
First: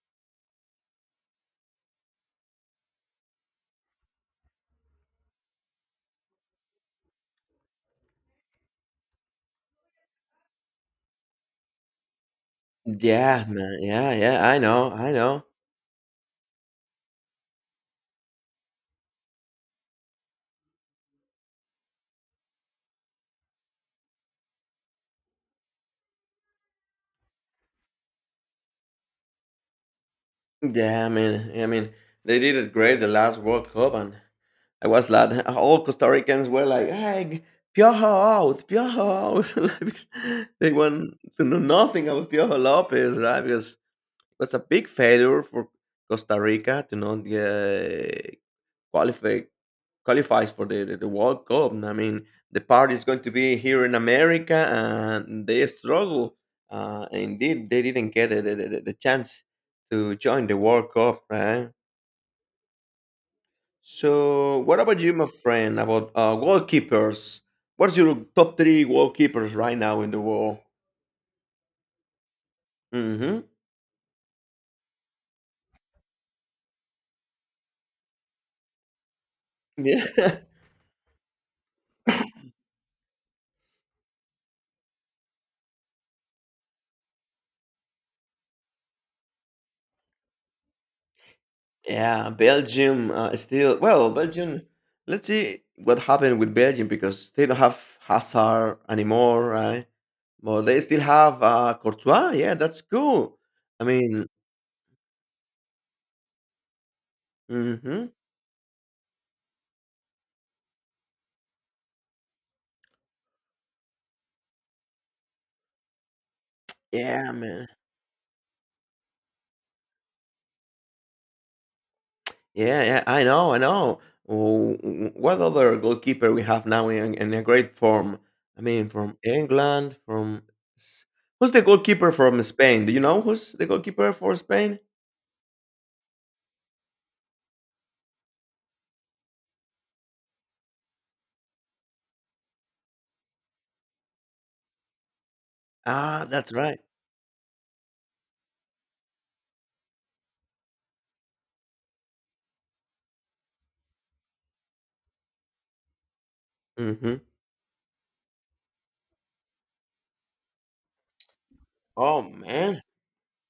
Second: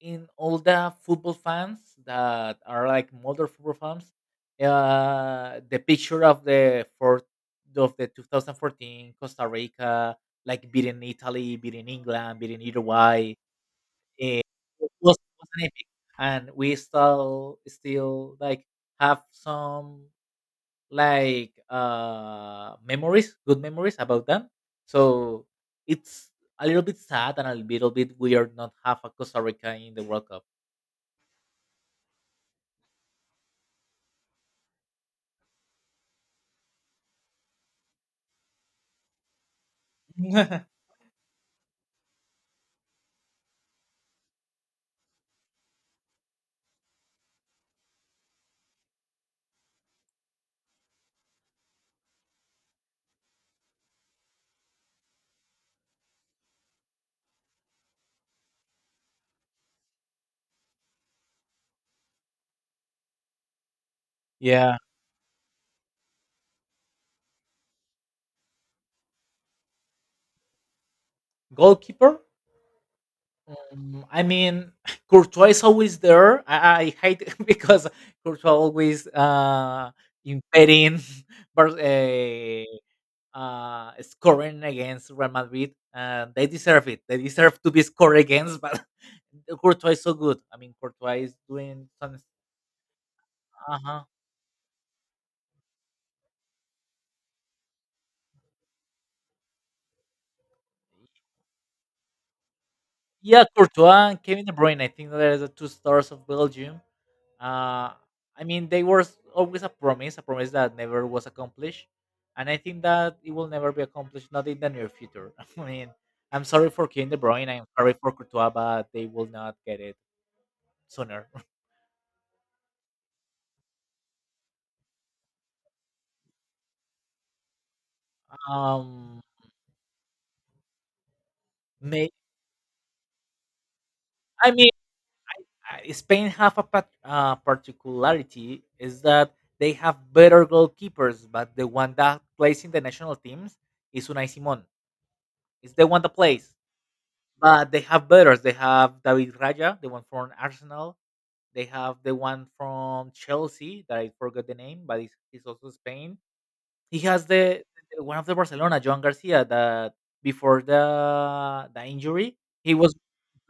Speaker 2: in all the football fans that are like modern football fans, the picture of the fourth of the 2014 Costa Rica, like beating Italy, beating England, beating Uruguay,
Speaker 1: Yeah, man. Yeah,
Speaker 2: it
Speaker 1: yeah. I know. I know.
Speaker 2: was an epic, and we still still like have some like memories good memories about them, so it's a little bit sad and a little bit weird not have a Costa Rica in the World Cup.
Speaker 1: Yeah, I mean, they did it great the last World Cup, and I was glad *laughs* all Costa Ricans were like, "Hey, Piojo out, Piojo out!" *laughs* Like, because they
Speaker 2: *laughs*
Speaker 1: want to know nothing about Piojo Lopez, right? Because it was a big failure for Costa Rica to not qualify qualifies for the World Cup. I mean, the party is going to be here in America, and they struggle. Indeed, they didn't get the chance to join the World Cup, right? So,
Speaker 2: Yeah.
Speaker 1: what about you, my friend, about goalkeepers? What's your top three goalkeepers right now in the world?
Speaker 2: Goalkeeper,
Speaker 1: Hmm.
Speaker 2: I mean *laughs* courtois is always there. I hate it *laughs* because Courtois always
Speaker 1: Yeah. *laughs*
Speaker 2: impeding *laughs* but scoring against Real Madrid, and they deserve it, they deserve to be scored against. But Courtois is so good. I mean, Courtois is doing some.
Speaker 1: Yeah, Belgium
Speaker 2: Uh
Speaker 1: still.
Speaker 2: huh.
Speaker 1: Well, Belgium. Let's see what happened with Belgium because they don't have Hazard anymore, right? Well, they still have, Courtois? Yeah, that's cool.
Speaker 2: Yeah,
Speaker 1: I
Speaker 2: Courtois and
Speaker 1: mean.
Speaker 2: Kevin De Bruyne. I think there are the two stars of Belgium. Uh,
Speaker 1: Mhm.
Speaker 2: I mean, they were always a promise that never was accomplished, and I think that it will never be accomplished, not in the near future. *laughs* I mean, I'm sorry for Kevin De
Speaker 1: Yeah,
Speaker 2: Bruyne. I'm
Speaker 1: man.
Speaker 2: sorry for Courtois, but they will not get it sooner.
Speaker 1: Yeah, yeah, I know, I know. W w what other goalkeeper we have now in a great form?
Speaker 2: *laughs*
Speaker 1: I mean, from
Speaker 2: um,
Speaker 1: England, from s who's the
Speaker 2: may
Speaker 1: goalkeeper from Spain? Do you know who's the goalkeeper for
Speaker 2: I mean.
Speaker 1: Spain?
Speaker 2: Spain have particularity is that they have better goalkeepers, but the one that plays in the national teams is Unai Simon. It's the one that
Speaker 1: Ah,
Speaker 2: plays.
Speaker 1: that's right.
Speaker 2: But they have better. They have David Raya, the one from Arsenal. They have the one from Chelsea that I forgot the name, but he's also Spain. He
Speaker 1: Mhm.
Speaker 2: has the one of the Barcelona, Joan Garcia, that before the
Speaker 1: Oh,
Speaker 2: injury, he
Speaker 1: man.
Speaker 2: was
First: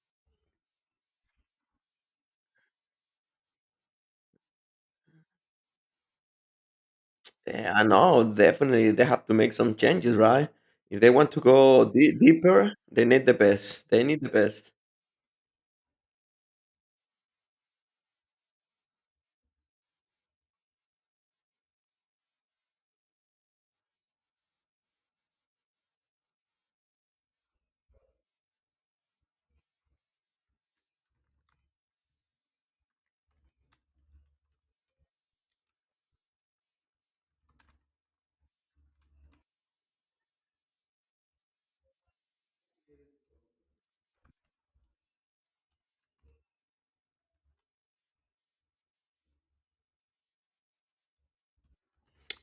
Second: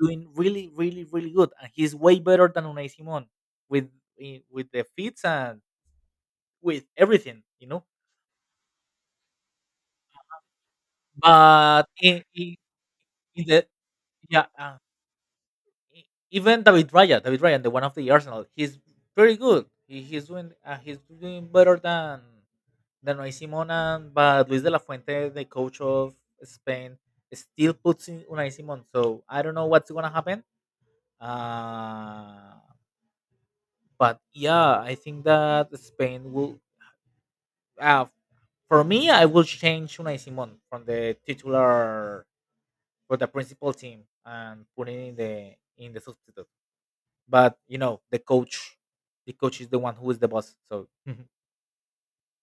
Speaker 2: doing really, really, really good, and he's way better than Unai Simon with with the fits and with everything, you
Speaker 1: Yeah, I
Speaker 2: know.
Speaker 1: know. Definitely, they have to make some changes, right? If they want to
Speaker 2: But
Speaker 1: go dea deeper, they need the
Speaker 2: in the
Speaker 1: best. They need the
Speaker 2: yeah,
Speaker 1: best.
Speaker 2: e- even David Raya, David Ryan, the one of the Arsenal, he's pretty good. He's doing better than Danoy Simona, but Luis de la Fuente, the coach of Spain, still puts in Unai Simon. So I don't know what's gonna happen. Uh, but yeah, I think that Spain will. Uh, for me, I will change Unai Simon from the titular for the principal team and put it in the substitute. But you know, the coach is the one who is the boss. So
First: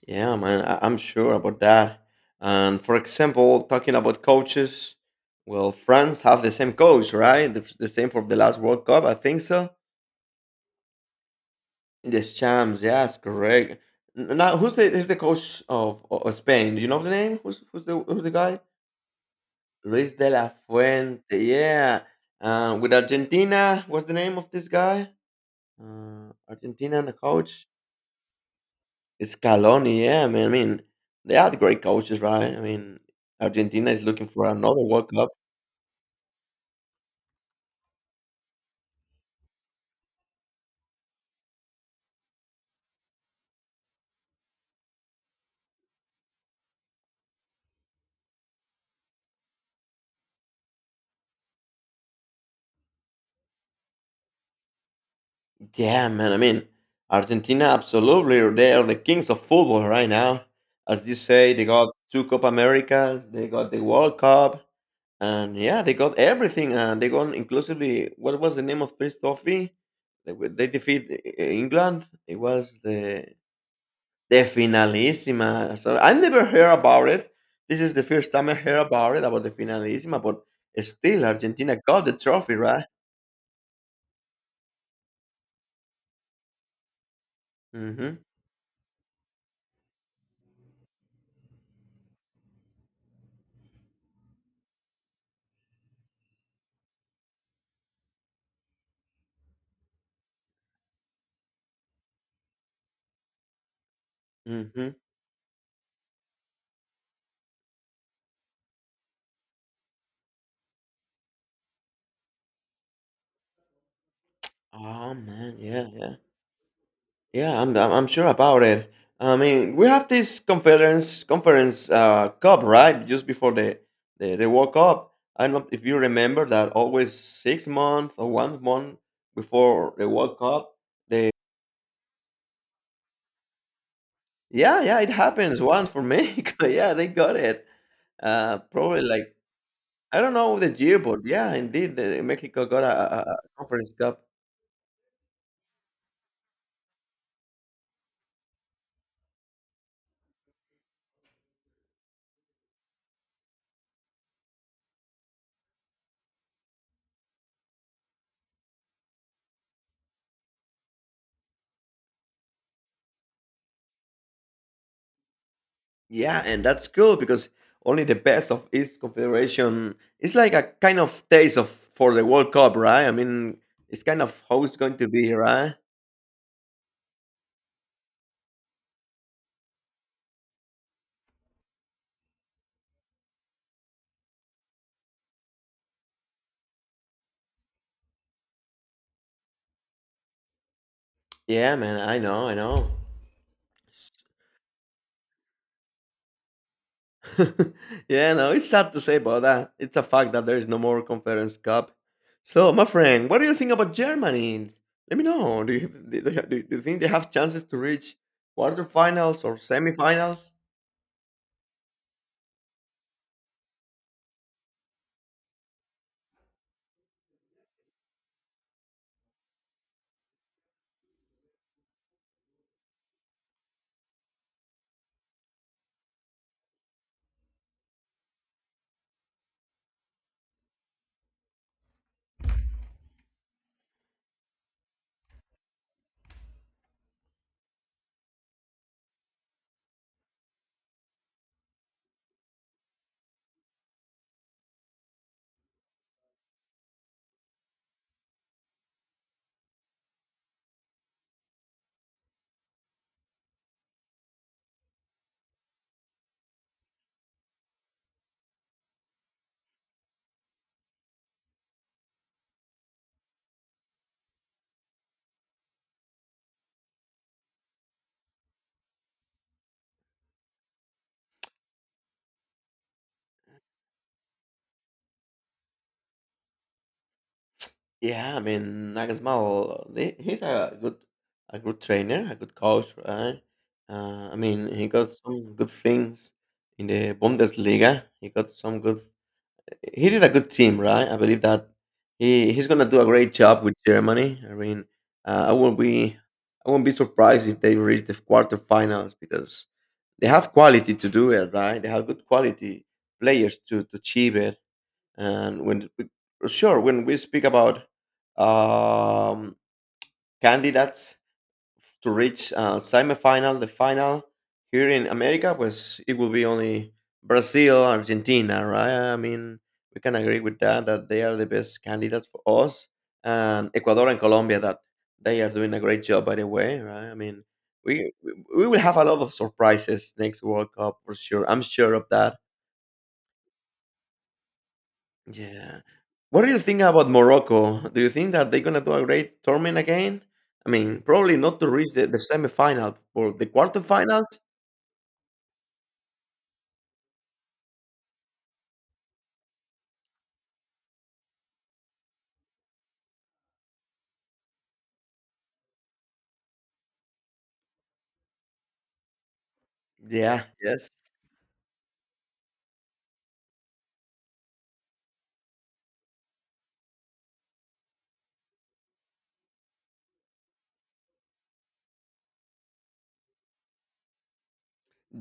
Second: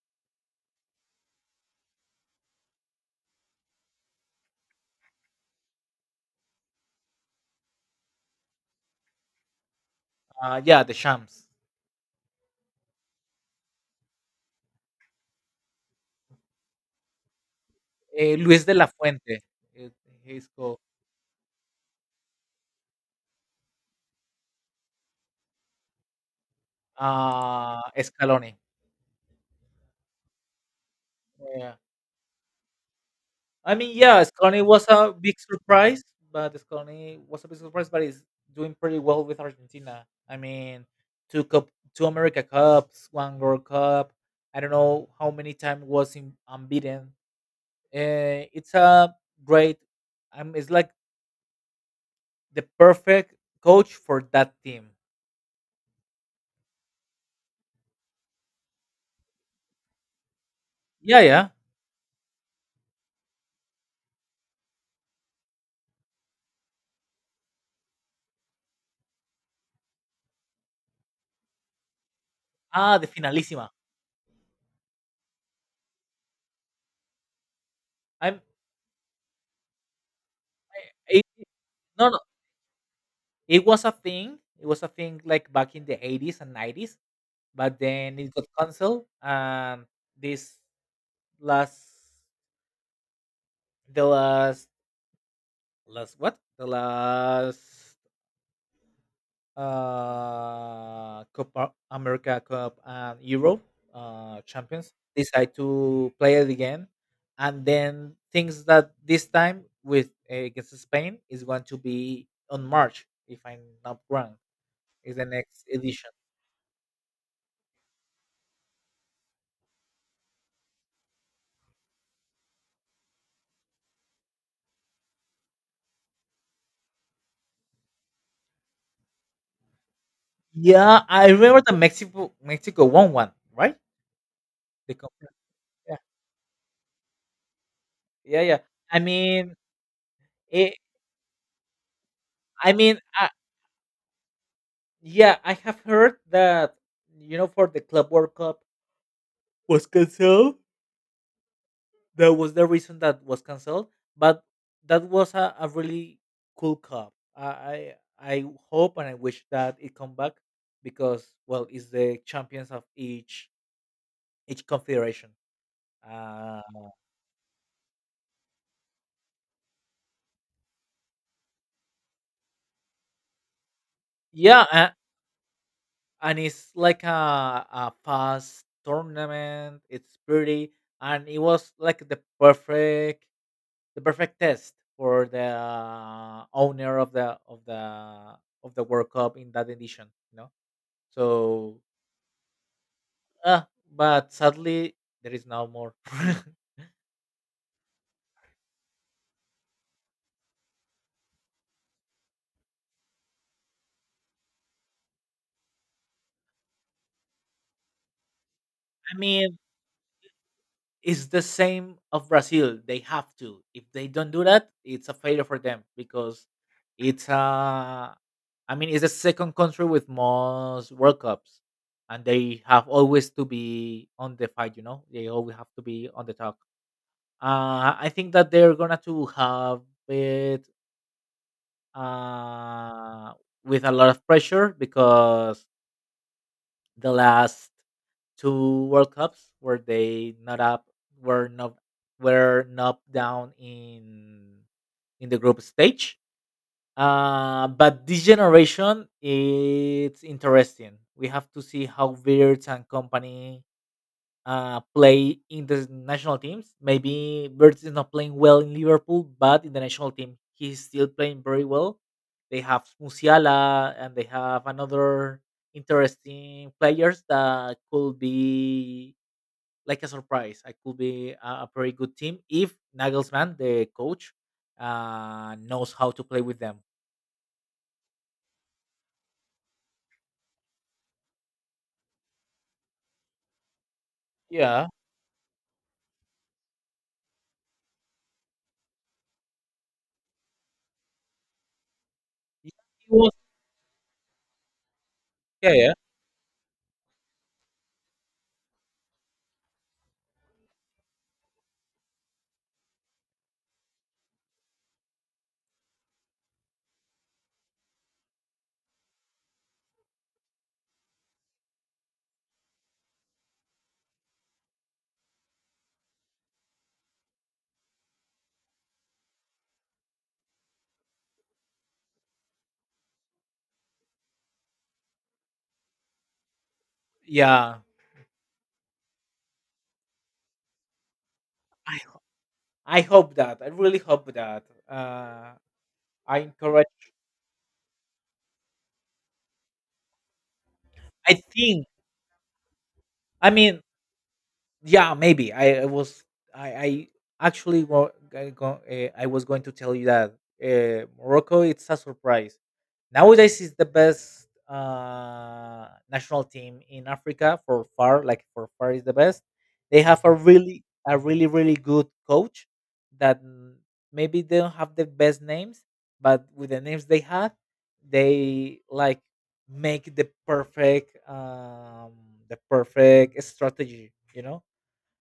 Speaker 1: Yeah, man, I'm sure about that. And for example, talking about coaches, well, France have the same coach, right? The same for the last World Cup, I think so.
Speaker 2: *laughs* yeah, the Shams,
Speaker 1: In the champs, yes, correct. Now, who's the coach of Spain? Do you know the name? Who's the guy?
Speaker 2: Luis de la Fuente, is-
Speaker 1: Luis de
Speaker 2: he's
Speaker 1: la
Speaker 2: called.
Speaker 1: Fuente. Yeah. With Argentina, what's the name of this guy? Argentina and the coach.
Speaker 2: Ah, Scaloni.
Speaker 1: Scaloni, yeah, man. I mean, they had
Speaker 2: Yeah.
Speaker 1: great coaches, right? I mean,
Speaker 2: I
Speaker 1: Argentina
Speaker 2: mean,
Speaker 1: is looking for another World Cup.
Speaker 2: Scaloni was a big surprise, but he's doing pretty well with Argentina. I mean, two cup, two America Cups, one World Cup. I don't know how many times was in, unbeaten. It's a great. I'm. It's like the perfect coach for that team.
Speaker 1: Yeah, man. I mean, Argentina, absolutely. They are the kings of football right now. As you
Speaker 2: Yeah, yeah.
Speaker 1: say, they got two Copa Americas, they got the World Cup, and yeah, they got everything. And they got inclusively, what was the name of this trophy? They defeat England. It was
Speaker 2: Ah, the
Speaker 1: the
Speaker 2: finalissima.
Speaker 1: The Finalissima. So I never heard about it. This is the first
Speaker 2: I'm.
Speaker 1: time I heard about it about the Finalissima, but
Speaker 2: It,
Speaker 1: still Argentina got
Speaker 2: no,
Speaker 1: the
Speaker 2: no.
Speaker 1: trophy, right?
Speaker 2: It was a thing. It was a thing like back in the 80s and 90s, but then
Speaker 1: Hmm.
Speaker 2: it got canceled and this last the last last what the last Copa America Cup and Euro champions
Speaker 1: Hmm.
Speaker 2: decide to play it again, and then things that this time with eh, against Spain is going to be on March if I'm not wrong, is
Speaker 1: Oh
Speaker 2: the
Speaker 1: man,
Speaker 2: next
Speaker 1: yeah,
Speaker 2: edition.
Speaker 1: yeah, yeah. I'm sure about it. I mean, we have this conference cup, right? Just before the World Cup. I don't know if you remember that. Always 6 months or one month before the World Cup.
Speaker 2: Yeah, I
Speaker 1: They
Speaker 2: remember the Mexico won one, right?
Speaker 1: yeah,
Speaker 2: The
Speaker 1: yeah, it
Speaker 2: cup.
Speaker 1: happens once for Mexico. *laughs* Yeah, they got it.
Speaker 2: Yeah, yeah.
Speaker 1: Uh,
Speaker 2: I
Speaker 1: probably like
Speaker 2: mean,
Speaker 1: I don't know the
Speaker 2: it.
Speaker 1: year, but yeah, indeed, Mexico
Speaker 2: I
Speaker 1: got
Speaker 2: mean,
Speaker 1: a, a a conference cup.
Speaker 2: yeah, I have heard that, you know, for the Club World Cup was canceled. That was the reason that was canceled. But that was a really cool cup. I hope and I wish that it come back because well, it's the champions of each confederation.
Speaker 1: Yeah,
Speaker 2: Uh,
Speaker 1: and that's cool because only the best of each confederation. It's like a kind of taste of for the World Cup, right? I mean, it's kind of how
Speaker 2: yeah,
Speaker 1: it's going to be, right?
Speaker 2: and it's like a fast tournament. It's pretty, and it was like the perfect test for the owner of the of the of the World Cup in that edition. You know,
Speaker 1: Yeah,
Speaker 2: so
Speaker 1: man, I know, I know.
Speaker 2: uh, but sadly there is no more. *laughs*
Speaker 1: *laughs* Yeah, no, it's sad to say, but it's a fact that there is no more Conference Cup. So, my friend, what do you think about Germany? Let me know. Do you think they have chances to reach
Speaker 2: I
Speaker 1: quarterfinals or
Speaker 2: mean,
Speaker 1: semifinals?
Speaker 2: it's the same of Brazil. They have to. If they don't do that, it's a failure for them because it's I mean it's the second country with most World Cups. And they have always to be on the fight, you know. They always have to be on the top. I think that they're gonna to have it uh, with a lot of pressure because the last two World Cups were they not up were not were not down in the group stage. But this generation, it's interesting. We have to see how Beards and company play in the national teams. Maybe Verts is not playing well in Liverpool, but in the national team, he's still playing very well. They have Musiala and they have another interesting players that could be like a surprise. I could be a very good team if Nagelsmann, the coach, knows how to play with them.
Speaker 1: Yeah, I mean Nagelsmann, he's a good trainer, a good coach, right? I mean,
Speaker 2: Yeah.
Speaker 1: he got some good things in the Bundesliga. He got some good. He did a good team, right? I believe that he's
Speaker 2: He
Speaker 1: gonna do a
Speaker 2: was,
Speaker 1: great job with Germany. I mean, uh, I
Speaker 2: yeah,
Speaker 1: won't
Speaker 2: yeah.
Speaker 1: be I won't be surprised if they reach the quarterfinals because they have quality to do it, right? They have good quality players to achieve it. And when sure, when we speak about um, candidates to reach semifinal, the final here in America, was it will be only Brazil, Argentina, right? I mean, we can agree with that that they are the best candidates for us, and Ecuador and Colombia that they are doing a great job by the way, right? I mean,
Speaker 2: Yeah,
Speaker 1: we will have a lot of surprises next World Cup for sure. I'm sure
Speaker 2: I,
Speaker 1: of that.
Speaker 2: I hope that. I really hope that.
Speaker 1: Yeah.
Speaker 2: I
Speaker 1: What do you think
Speaker 2: encourage.
Speaker 1: about Morocco? Do you think that they're gonna do a great tournament again? I mean,
Speaker 2: I
Speaker 1: probably not to
Speaker 2: think
Speaker 1: reach the semifinal or the
Speaker 2: I mean
Speaker 1: quarterfinals.
Speaker 2: yeah maybe I was I actually wa- I, go, I was going to tell you that Morocco it's a surprise. Nowadays is the best national team in Africa for far, like for far is the best. They
Speaker 1: Yeah.
Speaker 2: have
Speaker 1: Yeah, yes.
Speaker 2: a really really good coach that mm, maybe they don't have the best names, but with the names they had, they like make the perfect strategy, you know.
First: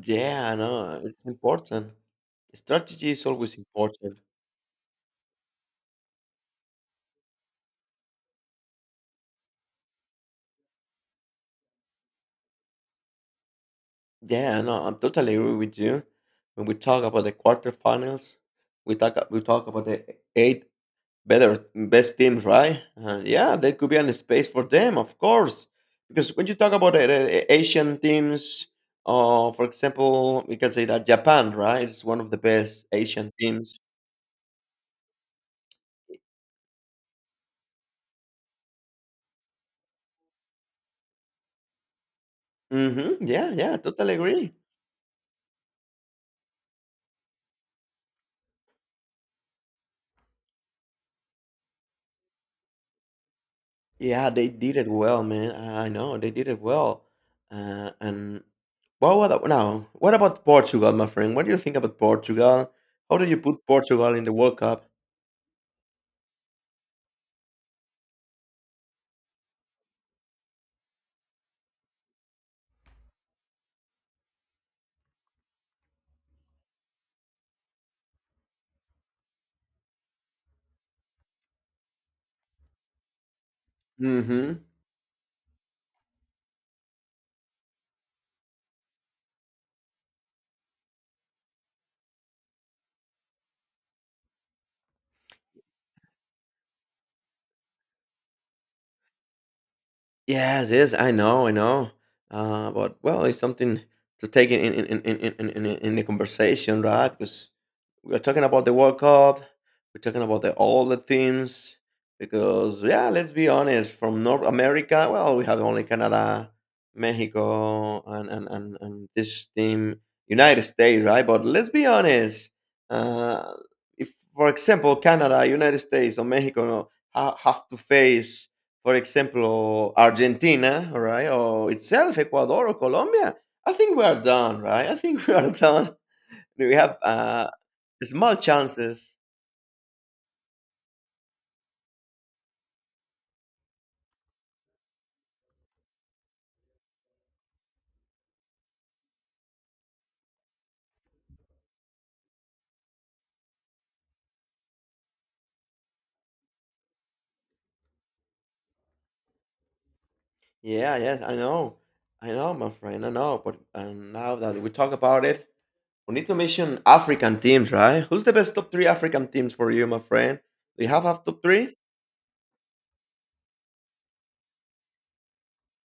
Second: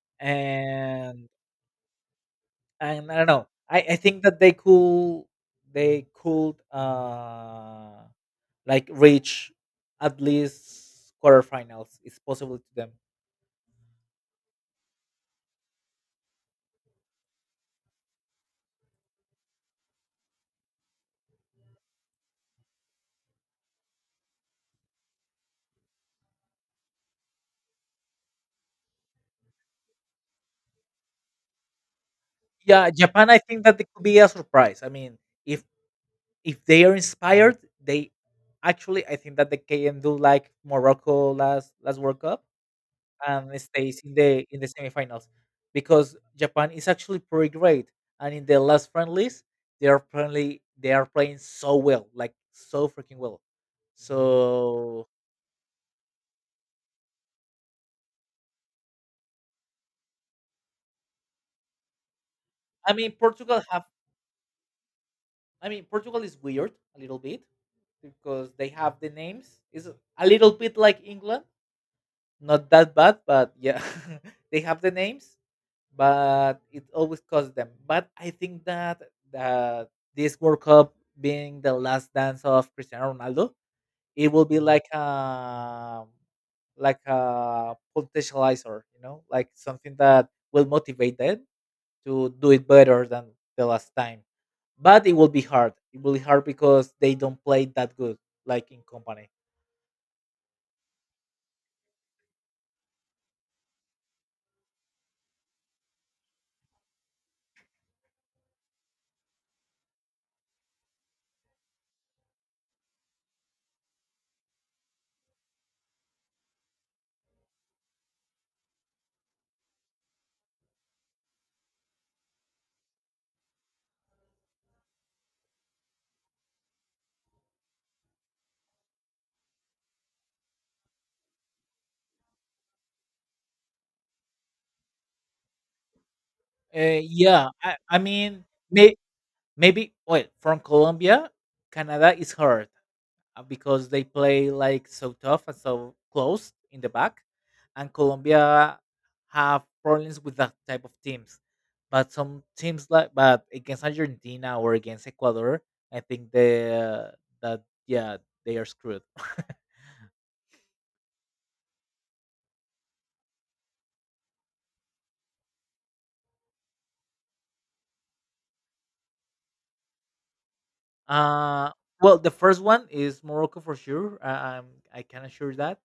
Speaker 1: Yeah, I know. It's
Speaker 2: and
Speaker 1: important.
Speaker 2: and
Speaker 1: Strategy
Speaker 2: I
Speaker 1: is
Speaker 2: don't know.
Speaker 1: always
Speaker 2: I
Speaker 1: important.
Speaker 2: think that they could like reach at least quarterfinals. It's possible to them.
Speaker 1: Yeah, no, I know. I'm totally agree with you. When we talk about the quarterfinals, we talk about the eight better best teams, right? Yeah, there could be a space for them, of course, because when you talk about the Asian teams, for example, we can say that Japan, right, is one of the best
Speaker 2: Yeah, Japan.
Speaker 1: Asian
Speaker 2: I think
Speaker 1: teams.
Speaker 2: that it could be a surprise. I mean, if if they are inspired, they actually I think that they can do like Morocco last last World Cup,
Speaker 1: Mm-hmm.
Speaker 2: and
Speaker 1: Yeah, yeah,
Speaker 2: stays in
Speaker 1: totally
Speaker 2: the
Speaker 1: agree.
Speaker 2: in the semifinals because Japan is actually pretty great. And in the last friendlies, they are apparently they are playing so well, like so freaking well. Mm.
Speaker 1: Yeah, they did it
Speaker 2: So
Speaker 1: well, man. I know they did it well. And well, what about now? What about Portugal, my friend? What do you think about Portugal?
Speaker 2: I mean,
Speaker 1: How do you
Speaker 2: Portugal
Speaker 1: put
Speaker 2: have
Speaker 1: Portugal in the World Cup?
Speaker 2: I mean Portugal is weird a little bit because they have the names. Is a little bit like England, not that bad, but yeah, *laughs* they have the names but it always cost them. But I think that this World Cup being the last dance of Cristiano Ronaldo, it will
Speaker 1: Hmm.
Speaker 2: be Mhm. Like a potentializer, you know, like something that will motivate them to do it better than the last time. But it will be hard. It will be hard because they don't play that good, like in company.
Speaker 1: Yes, yes, I know, I know. But well, it's something to take in the conversation, right? Because we are talking about the World Cup, we're talking about all the teams. Because yeah, let's be honest, from North America, well, we have only Canada, Mexico, and this team, United States, right? But let's be honest. Uh, if, for example, Canada, United States, or Mexico, no, have to face for example, or Argentina, right, or itself Ecuador or Colombia, I think we are done, right? I think we are *laughs* done. We have
Speaker 2: Yeah, I
Speaker 1: small
Speaker 2: mean,
Speaker 1: chances.
Speaker 2: maybe, well, from Colombia, Canada is hard. Uh, because they play like so tough and so close in the back, and Colombia have problems with that type of teams. But some teams like but against Argentina or against Ecuador, I think they that yeah they are screwed. *laughs*
Speaker 1: Yeah, yes, I know, my friend, I know. But now that we talk about it, we need to mention African teams, right? Who's the best top three African teams for you, my friend? Do you have top
Speaker 2: Uh
Speaker 1: three?
Speaker 2: well, the first one is Morocco for sure. I'm I can assure that.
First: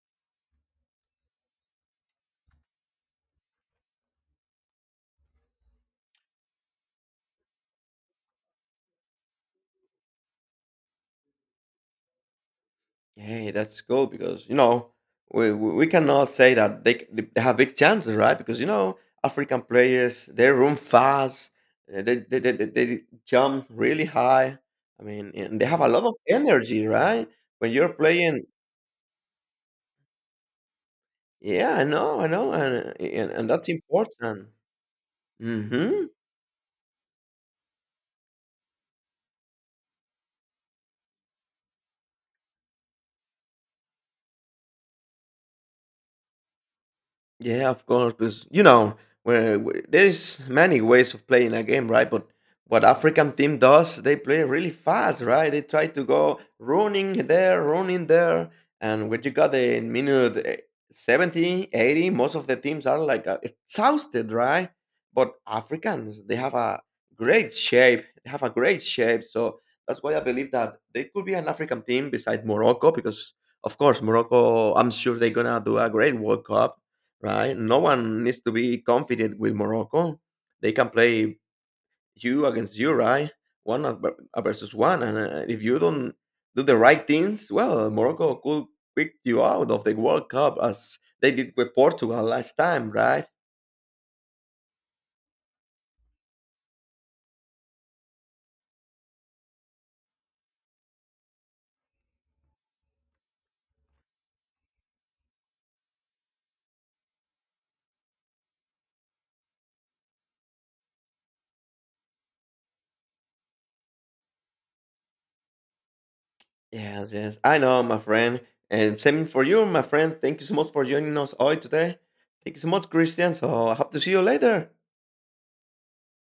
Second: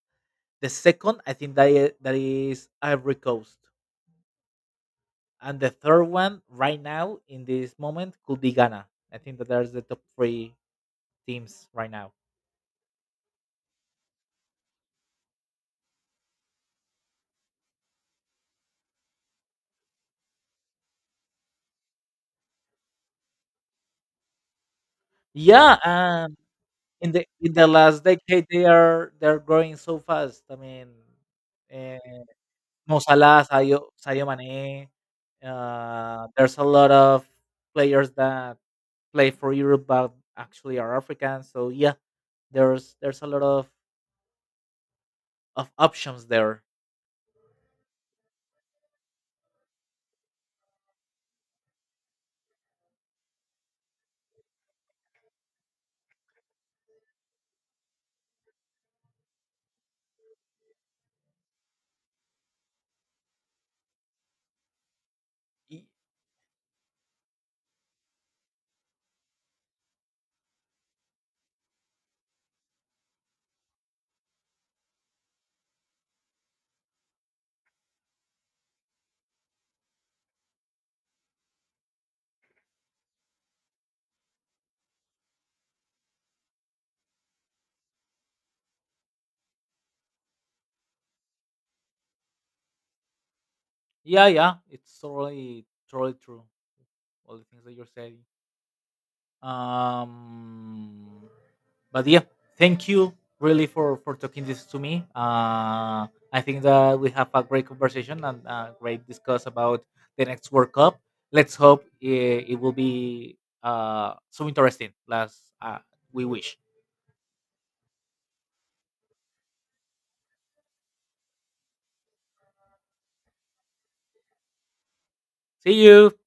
Speaker 2: The second, I think that is Ivory Coast, and the third one right now in this moment could be Ghana. I think that there's the top three teams right now.
Speaker 1: Hey, that's cool because you know we cannot say that they have big chances, right? Because you know African players they run fast, they jump really high. I mean, and they
Speaker 2: Yeah,
Speaker 1: have a lot of energy,
Speaker 2: in the
Speaker 1: right?
Speaker 2: in the
Speaker 1: When you're
Speaker 2: last
Speaker 1: playing,
Speaker 2: decade they are they're growing so fast. I mean,
Speaker 1: yeah,
Speaker 2: uh,
Speaker 1: I know, and
Speaker 2: Mo
Speaker 1: eh, and,
Speaker 2: Salah,
Speaker 1: and that's
Speaker 2: Sadio
Speaker 1: important.
Speaker 2: Mane.
Speaker 1: Hmm.
Speaker 2: There's a lot of players that play for Europe but actually are African. So yeah, there's a lot of options there.
Speaker 1: Yeah, of course, because where there is many ways of playing a game, right? But what African team does, they play really fast, right? They try to go running there, and when you got the minute 70, 80, most of the teams are like exhausted, right? But
Speaker 2: Y-
Speaker 1: Africans, they have a great shape. They have a great shape, so that's why I believe that they could be an African team besides Morocco, because of course Morocco, I'm sure they're gonna do a great World Cup, right? No one needs to be confident with Morocco. They can play you against you, right? Versus one, and if you don't do the right things, well, Morocco could pick you out of the World Cup as they did with Portugal last time, right?
Speaker 2: Yeah, yeah, it's totally, totally true. All the things that you're saying. Um, but yeah, thank you really for talking this to me. I think that we have a great conversation and a great discuss about the next World Cup. Let's hope it, it will be so interesting as we wish.
Speaker 1: Yes, yes, I know, my friend. And same for you, my friend. Thank you so much for joining us all today. Thank you so much, Christian. So I hope to see you later. Bye.
Speaker 2: See you.